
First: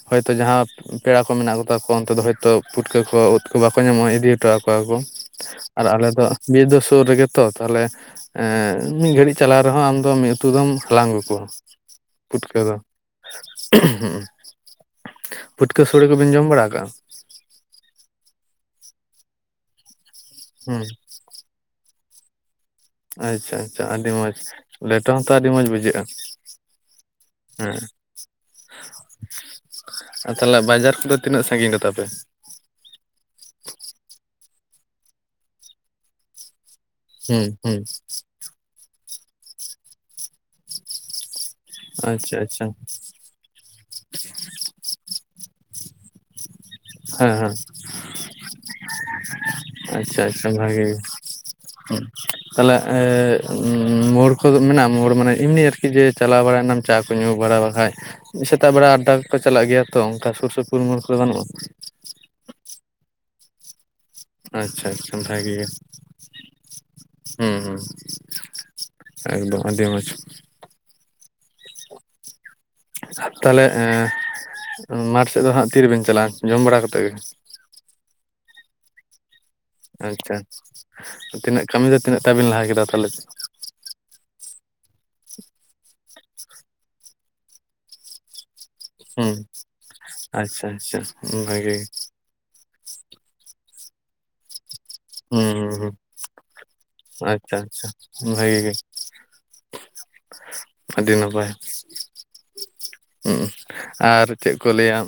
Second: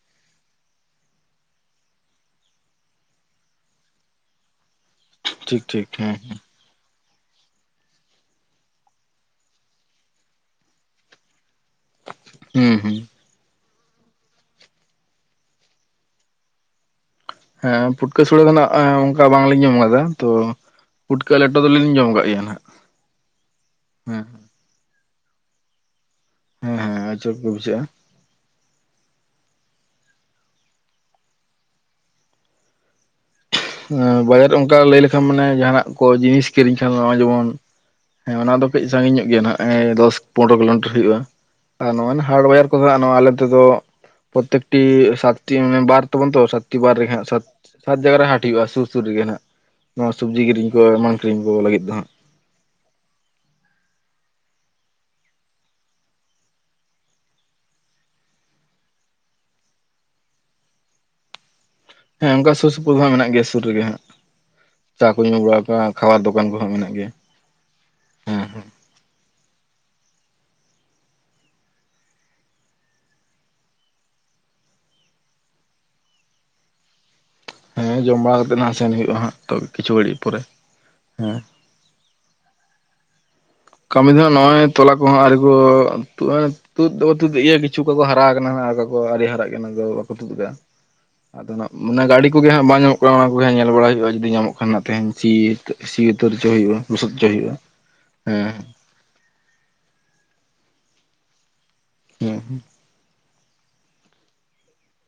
ᱦᱚᱭᱛᱳ ᱡᱟᱦᱟᱸ ᱯᱮᱲᱟ ᱠᱚ ᱢᱮᱱᱟᱜ ᱠᱚᱛᱟ ᱠᱚᱣᱟ ᱚᱱᱛᱮ ᱫᱚ ᱦᱚᱭᱛᱚ ᱯᱩᱴᱠᱟᱹ ᱠᱚ ᱩᱫ ᱠᱚ ᱵᱟᱠᱚ ᱧᱟᱢᱚᱜᱼᱟ ᱤᱫᱤ ᱦᱚᱴᱚᱣ ᱟᱠᱚ ᱾ ᱴᱷᱤᱠ ᱟᱨ ᱴᱷᱤᱠ ᱟᱞᱮ ᱦᱮᱸ ᱫᱚ ᱢᱤᱫ ᱫᱚ ᱥᱩᱨ ᱨᱮᱜᱮ ᱛᱚ ᱛᱟᱦᱞᱮ ᱢᱤᱫ ᱜᱷᱟᱹᱲᱤᱡ ᱪᱟᱞᱟᱣ ᱨᱮᱦᱚᱸ ᱟᱢᱫᱚ ᱢᱤᱫ ᱩᱛᱩ ᱫᱚᱢ ᱦᱟᱞᱟᱝ ᱟᱹᱜᱩ ᱠᱚᱣᱟ᱾ ᱯᱷᱩᱴᱠᱟᱹ ᱫᱚ, ᱦᱩᱸ ᱦᱩᱸ ᱯᱩᱴᱠᱟᱹ ᱥᱳᱲᱮ ᱠᱚᱵᱮᱱ ᱡᱚᱢ ᱵᱟᱲᱟ ᱠᱟᱜᱼᱟ? ᱦᱮᱸ ᱯᱷᱩᱴᱠᱟᱹ ᱥᱚᱲᱮ ᱫᱚ ᱱᱟᱷᱟᱜ ᱚᱱᱠᱟ ᱵᱟᱝᱞᱤᱧ ᱡᱚᱢ ᱟᱠᱟᱫᱟ, ᱦᱩᱸ ᱯᱩᱴᱠᱟᱹ ᱞᱮᱴᱚ ᱫᱚᱞᱤᱧᱚ ᱢᱚᱢ ᱠᱟᱜᱼᱟ ᱜᱮᱭᱟ ᱦᱟᱜ ᱾ ᱟᱪᱪᱷᱟ ᱟᱪᱪᱷᱟ ᱟᱹᱰᱤ ᱢᱚᱡᱽ ᱞᱮᱴᱚ ᱦᱚᱸᱛᱚ ᱟᱹᱰᱤ ᱢᱚᱡᱽ ᱵᱩᱡᱷᱟᱹᱜᱼᱟ ᱾ ᱦᱮᱸ ᱦᱮᱸ ᱟᱪᱚᱨ ᱜᱮ ᱵᱩᱡᱷᱟᱹᱜᱼᱟ ᱾ ᱟᱨ ᱛᱟᱦᱚᱞᱮ ᱵᱟᱡᱟᱨ ᱠᱚᱫᱚ ᱛᱤᱱᱟᱹᱜ ᱥᱟᱺᱜᱤᱧ ᱨᱮᱛᱟ ᱯᱮ ᱻ ᱵᱟᱡᱟᱨ ᱚᱱᱠᱟ ᱞᱟᱹᱭ ᱞᱮᱠᱷᱟᱱ ᱢᱟᱱᱮ ᱡᱟᱦᱱᱟᱜ ᱠᱚ ᱡᱤᱱᱤᱥ ᱠᱤᱨᱤᱧ ᱠᱷᱟᱱ ᱱᱚᱜᱚᱭ ᱡᱮᱢᱚᱱ ᱦᱩᱸ ᱦᱩᱸ ᱦᱮᱸ ᱚᱱᱟ ᱫᱚ ᱠᱟᱹᱡ ᱥᱟᱺᱜᱤᱧ ᱧᱚᱜ ᱜᱮᱭᱟ ᱱᱟᱦᱟᱜ ᱫᱚᱥ ᱯᱚᱱᱨᱚ ᱠᱤᱞᱳᱢᱤᱴᱟᱨ ᱦᱩᱭᱩᱜᱼᱟ ᱾ ᱟᱨ ᱱᱚᱜᱼᱚᱭ ᱟᱪᱪᱷᱟ ᱦᱟᱰ ᱟᱪᱪᱷᱟ ᱵᱟᱭᱟᱨ ᱠᱚᱫᱚ ᱟᱞᱮ ᱛᱮᱫᱚ ᱯᱨᱚᱛᱛᱮᱠᱴᱤ ᱥᱟᱛᱴᱤ ᱢᱟᱱᱮ ᱵᱟᱨ ᱟᱵᱚᱱ ᱛᱚ ᱥᱟᱛᱴᱤ ᱵᱟᱨ ᱨᱮ ᱦᱮᱸ ᱥᱟᱛ ᱦᱮᱸ ᱡᱟᱭᱜᱟ ᱨᱮ ᱦᱟᱴ ᱦᱥᱩᱨᱥᱩᱨ ᱨᱮᱜᱮ ᱱᱟᱦᱟᱜ ᱱᱚᱣᱟ ᱟᱪᱪᱷᱟ ᱥᱚᱵᱽᱡᱤ ᱟᱪᱪᱷᱟ ᱠᱤᱨᱤᱧ ᱵᱷᱟᱜᱮ ᱠᱚ ᱜᱮ ᱮᱢᱟᱱ ᱠᱤᱨᱤᱧ ᱠᱚ ᱞᱟᱹᱜᱤᱫ ᱫᱚ ᱦᱩᱸ ᱦᱟᱸᱜ ᱾ ᱛᱟᱦᱚᱞᱮ ᱢᱳᱲ ᱠᱚᱫᱚ ᱢᱮᱱᱟᱜᱼᱟ ᱢᱳᱲ ᱢᱟᱱᱮ ᱮᱢᱱᱤ ᱟᱨᱠᱤ ᱡᱮ, ᱪᱟᱞᱟᱣ ᱵᱟᱲᱟᱭᱱᱟᱢ ᱪᱟ ᱠᱚ ᱧᱩ ᱵᱟᱲᱟ ᱵᱟᱠᱷᱟᱡ ᱥᱮᱛᱟᱜ ᱵᱮᱲᱟ ᱟᱰᱰᱟᱠᱚ ᱪᱟᱞᱟᱜ ᱜᱮᱭᱟ ᱛᱚ ᱚᱱᱠᱟ ᱥᱩᱨ ᱥᱩᱯᱩᱨ ᱢᱳᱲ ᱠᱚ ᱵᱟᱱᱩᱜᱼᱟ? ᱦᱮᱸ ᱚᱱᱠᱟ ᱥᱩᱨ ᱥᱩᱯᱩᱨ ᱦᱟᱸᱜ ᱢᱮᱱᱟᱜ ᱜᱮᱭᱟ ᱥᱩᱨ ᱨᱮᱜᱮ ᱦᱟᱸᱜ᱾ ᱟᱪᱪᱷᱟ ᱪᱟ ᱟᱪᱪᱷᱟ ᱠᱚ ᱧᱩ ᱵᱷᱟᱜᱮ ᱵᱟᱲᱟ ᱜᱮ ᱠᱚᱟᱜ ᱠᱷᱟᱣᱟᱨ ᱫᱚᱠᱟᱱ ᱠᱚᱦᱚᱸ ᱢᱮᱱᱟᱜ ᱜᱮᱭᱟ ᱦᱩᱸ ᱦᱩᱸ ᱦᱮᱸ ᱦᱮᱸ ᱾ ᱮᱠᱫᱚᱢ ᱟᱹᱰᱤ ᱢᱚᱡᱽ ᱾ ᱟᱨ ᱛᱟᱦᱚᱞᱮ ᱢᱟᱴᱷ ᱥᱮᱫ ᱫᱚ ᱦᱟᱜ ᱛᱤᱨᱮᱵᱮᱱ ᱪᱟᱞᱟᱜᱼᱟ ᱡᱚᱢ ᱵᱟᱲᱟ ᱠᱟᱛᱮᱜ ᱜᱮ? ᱦᱮᱸ ᱡᱚᱢ ᱵᱟᱲᱟ ᱠᱟᱛᱮᱜ ᱦᱟᱸᱜ ᱥᱮᱱ ᱦᱩᱭᱩᱜᱼᱟ ᱦᱟᱸᱜ ᱾ ᱟᱪᱪᱷᱟ, ᱛᱤᱱᱟᱹᱜ ᱠᱟᱹᱢᱤ ᱫᱚ ᱛᱤᱱᱟᱹᱜ ᱛᱟᱵᱤᱱ ᱞᱟᱦᱟ ᱠᱮᱫᱟ ᱛᱟᱦᱚᱞᱮ? ᱠᱟᱹᱢᱤ ᱫᱚᱦᱟᱸᱜ ᱱᱚᱜᱼᱚᱭ ᱛᱚᱞᱟ ᱠᱚᱦᱚᱸ ᱟᱹᱣᱨᱤ ᱠᱚ ᱛᱩᱫ ᱫᱚᱠᱚ ᱛᱩᱫᱮᱫ ᱜᱮᱭᱟ ᱠᱤᱪᱷᱩ ᱠᱚᱠᱚ ᱦᱟᱨᱟ ᱟᱠᱟᱱᱟ, ᱟᱨ ᱟᱨᱮ ᱦᱩᱸ ᱦᱟᱨᱟᱜ ᱜᱮ ᱵᱟᱠᱚ ᱛᱩᱫ ᱮᱫᱟ ᱟᱪᱪᱷᱟ ᱟᱪᱪᱷᱟ ᱟᱫᱚ ᱵᱷᱟᱜᱮ ᱢᱟᱱᱮ ᱜᱟᱹᱰᱤ ᱠᱚᱜᱮ ᱦᱟᱸᱜ ᱵᱟᱝ ᱧᱟᱢᱚᱜ ᱛᱚ ᱦᱚᱸᱜᱚᱭ ᱵᱚᱭᱦᱟ ᱧᱮᱞ ᱵᱟᱲᱟ ᱦᱩᱭᱩᱜᱼᱟ ᱡᱩᱫᱤ ᱧᱟᱢᱚᱜ ᱠᱷᱟᱱ ᱛᱮᱦᱮᱧ ᱥᱤ ᱦᱩᱸ ᱦᱩᱸ ᱥᱤ ᱩᱛᱟᱹᱨ ᱚᱪᱚ ᱦᱩᱭᱩᱜᱼᱟ᱾ ᱞᱩᱚᱥᱚᱫ ᱚᱪᱚᱭ ᱦᱩᱭᱩᱜᱼᱟ ᱾ ᱵᱷᱟᱹᱜᱤ ᱜᱮ, ᱟᱹᱰᱤ ᱱᱟᱯᱟᱭ ᱾ ᱦᱮᱸ ᱦᱚᱜ-ᱚᱸ ᱟᱨ ᱪᱮᱫ ᱠᱚ ᱞᱟᱹᱭᱟ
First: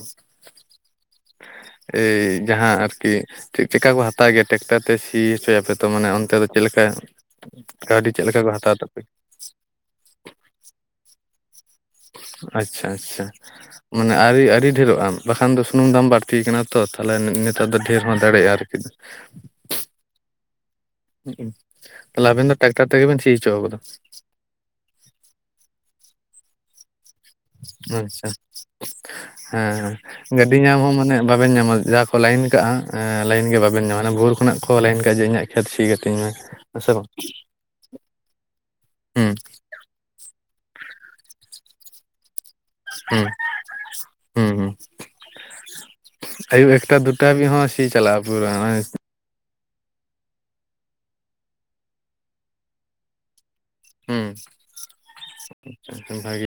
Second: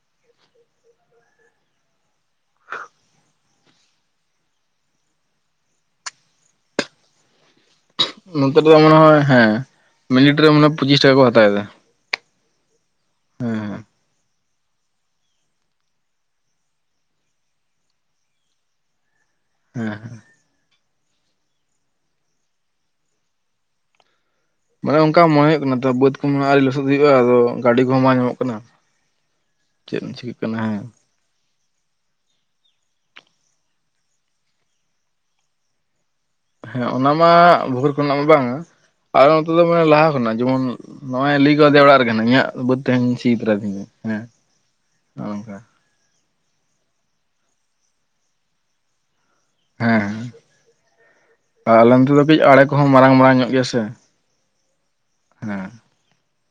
ᱮᱭ ᱡᱟᱦᱟᱸ ᱟᱨᱠᱤ ᱪᱮᱫ ᱪᱮᱠᱟ ᱠᱚ ᱦᱟᱛᱟᱣ ᱜᱮᱭᱟ ᱴᱮᱠᱴᱟᱨ ᱚᱱᱛᱮ ᱥᱤ ᱦᱚᱪᱚᱭᱟᱯᱮ ᱛᱚ ᱢᱟᱱᱮ ᱚᱱᱛᱮ ᱫᱚ ᱪᱮᱫ ᱞᱮᱠᱟ ᱠᱟᱹᱣᱰᱤ ᱪᱮᱫ ᱞᱮᱠᱟ ᱠᱚ ᱱᱚᱛᱮ ᱦᱟᱛᱟᱣ ᱨᱮᱫᱚ ᱢᱚᱱᱮ ᱛᱟᱯᱮᱭᱟ? ᱦᱚᱭ ᱦᱮᱸ ᱢᱤᱱᱤᱴ ᱨᱮ ᱢᱟᱱᱮ ᱯᱚᱸᱪᱤᱥ ᱴᱟᱠᱟ ᱠᱚ ᱦᱟᱛᱟᱣ ᱮᱫᱟ ᱾ ᱟᱪᱪᱷᱟ ᱟᱪᱪᱷᱟ, ᱢᱟᱱᱮ ᱟᱹᱨᱤ ᱟᱹᱰᱤ ᱰᱷᱮᱨᱚᱜᱼᱟ ᱵᱟᱠᱷᱟᱱ ᱫᱚ ᱥᱩᱱᱩᱢ ᱫᱟᱢ ᱵᱟᱹᱲᱛᱤᱭᱠᱟᱱᱟ ᱛᱚ ᱛᱟᱞᱦᱮ ᱱᱮᱛᱟᱨ ᱫᱚ ᱰᱷᱮᱨ ᱦᱚᱸ ᱫᱟᱲᱮᱭᱟᱜᱼᱟ ᱟᱨᱠᱤ, (inaudible) ᱦᱮᱸ ᱦᱮᱸ, ᱛᱟᱦᱚᱞᱮ ᱟᱵᱮᱱ ᱫᱚ ᱴᱟᱠᱴᱟᱨ ᱛᱮᱜᱮ ᱵᱮᱱ ᱥᱤ ᱦᱚᱪᱚᱣ ᱠᱟᱫᱟ? ᱢᱟᱱᱮ ᱚᱱᱠᱟ ᱢᱚᱱᱮ ᱦᱩᱭᱩᱜ ᱠᱟᱱᱟ, ᱛᱚ ᱵᱟᱹᱫ ᱠᱚᱫᱚ ᱟᱣᱨᱤ ᱞᱚᱥᱚᱫ ᱦᱩᱭᱩᱜᱼᱟ, ᱟᱫᱚ ᱜᱟᱹᱰᱤ ᱠᱚᱦᱚᱸ ᱵᱟᱝ ᱟᱪᱪᱷᱟ ᱧᱟᱢᱚᱜ ᱠᱟᱱᱟ ᱦᱮᱸ ᱪᱮᱫ ᱪᱤᱠᱟᱹᱜ ᱦᱮᱸ ᱜᱟᱹᱰᱤ ᱠᱟᱱᱟ ᱧᱟᱢ ᱦᱮᱸ ᱦᱚᱸ ᱢᱟᱱᱮ ᱵᱟᱵᱮᱱ ᱧᱟᱢᱟ, ᱡᱟ ᱠᱚ ᱞᱟᱭᱤᱱ ᱠᱟᱜᱼᱟ ᱞᱟᱭᱤᱱ ᱜᱮ ᱵᱟᱵᱮᱱ ᱧᱟᱢᱟ ᱵᱷᱳᱨ ᱠᱷᱚᱱᱟᱜ ᱠᱚ ᱞᱟᱭᱤᱱ ᱠᱟᱜᱼᱟ ᱡᱮ ᱤᱧᱟᱹᱜ ᱠᱷᱮᱛ ᱥᱤ ᱠᱟᱛᱤᱧ ᱢᱮ᱾ ᱦᱮᱸ ᱥᱮ ᱵᱟᱝ ᱚᱱᱟ ᱢᱟ ᱵᱷᱳᱨ ᱠᱷᱚᱱᱟᱜ ᱢᱟ ᱵᱟᱝᱟ ᱟᱨ ᱦᱩᱸ ᱱᱚᱛᱮ ᱫᱚ ᱠᱚ ᱞᱟᱦᱟ ᱠᱷᱚᱱᱟᱜ ᱡᱮᱢᱚᱱ ᱱᱚᱜᱼᱚᱭ ᱞᱟᱹᱭ ᱠᱟᱣᱫᱮᱭᱟ ᱚᱲᱟᱜ ᱨᱮᱜᱮ ᱤᱧᱟᱹᱜ ᱵᱟᱹᱫ ᱫᱚ ᱴᱮᱱ ᱦᱩᱸ ᱪᱷᱤ ᱛᱚᱨᱟᱭᱛᱤᱧ ᱦᱮᱸ ᱚᱝᱠᱟ᱾ ᱟᱭᱩᱵ ᱮᱠᱴᱟ ᱫᱩᱴᱟ ᱦᱟᱵᱤᱡ ᱦᱚᱸ ᱪᱟᱞᱟᱜᱼᱟ ᱯᱩᱨᱟᱹ (unintelligible) ᱦᱮᱸ ᱟᱞᱮ ᱚᱱᱛᱮ ᱫᱚ ᱠᱟᱹᱡ ᱟᱲᱮ ᱠᱚᱦᱚᱸ ᱢᱟᱨᱟᱝ ᱢᱟᱨᱟᱝ ᱧᱚᱜ ᱜᱮᱭᱟ ᱥᱮ᱾ ᱦᱩᱸ ᱦᱮᱸ ᱟᱪᱪᱷᱟ ᱵᱷᱟᱜᱮ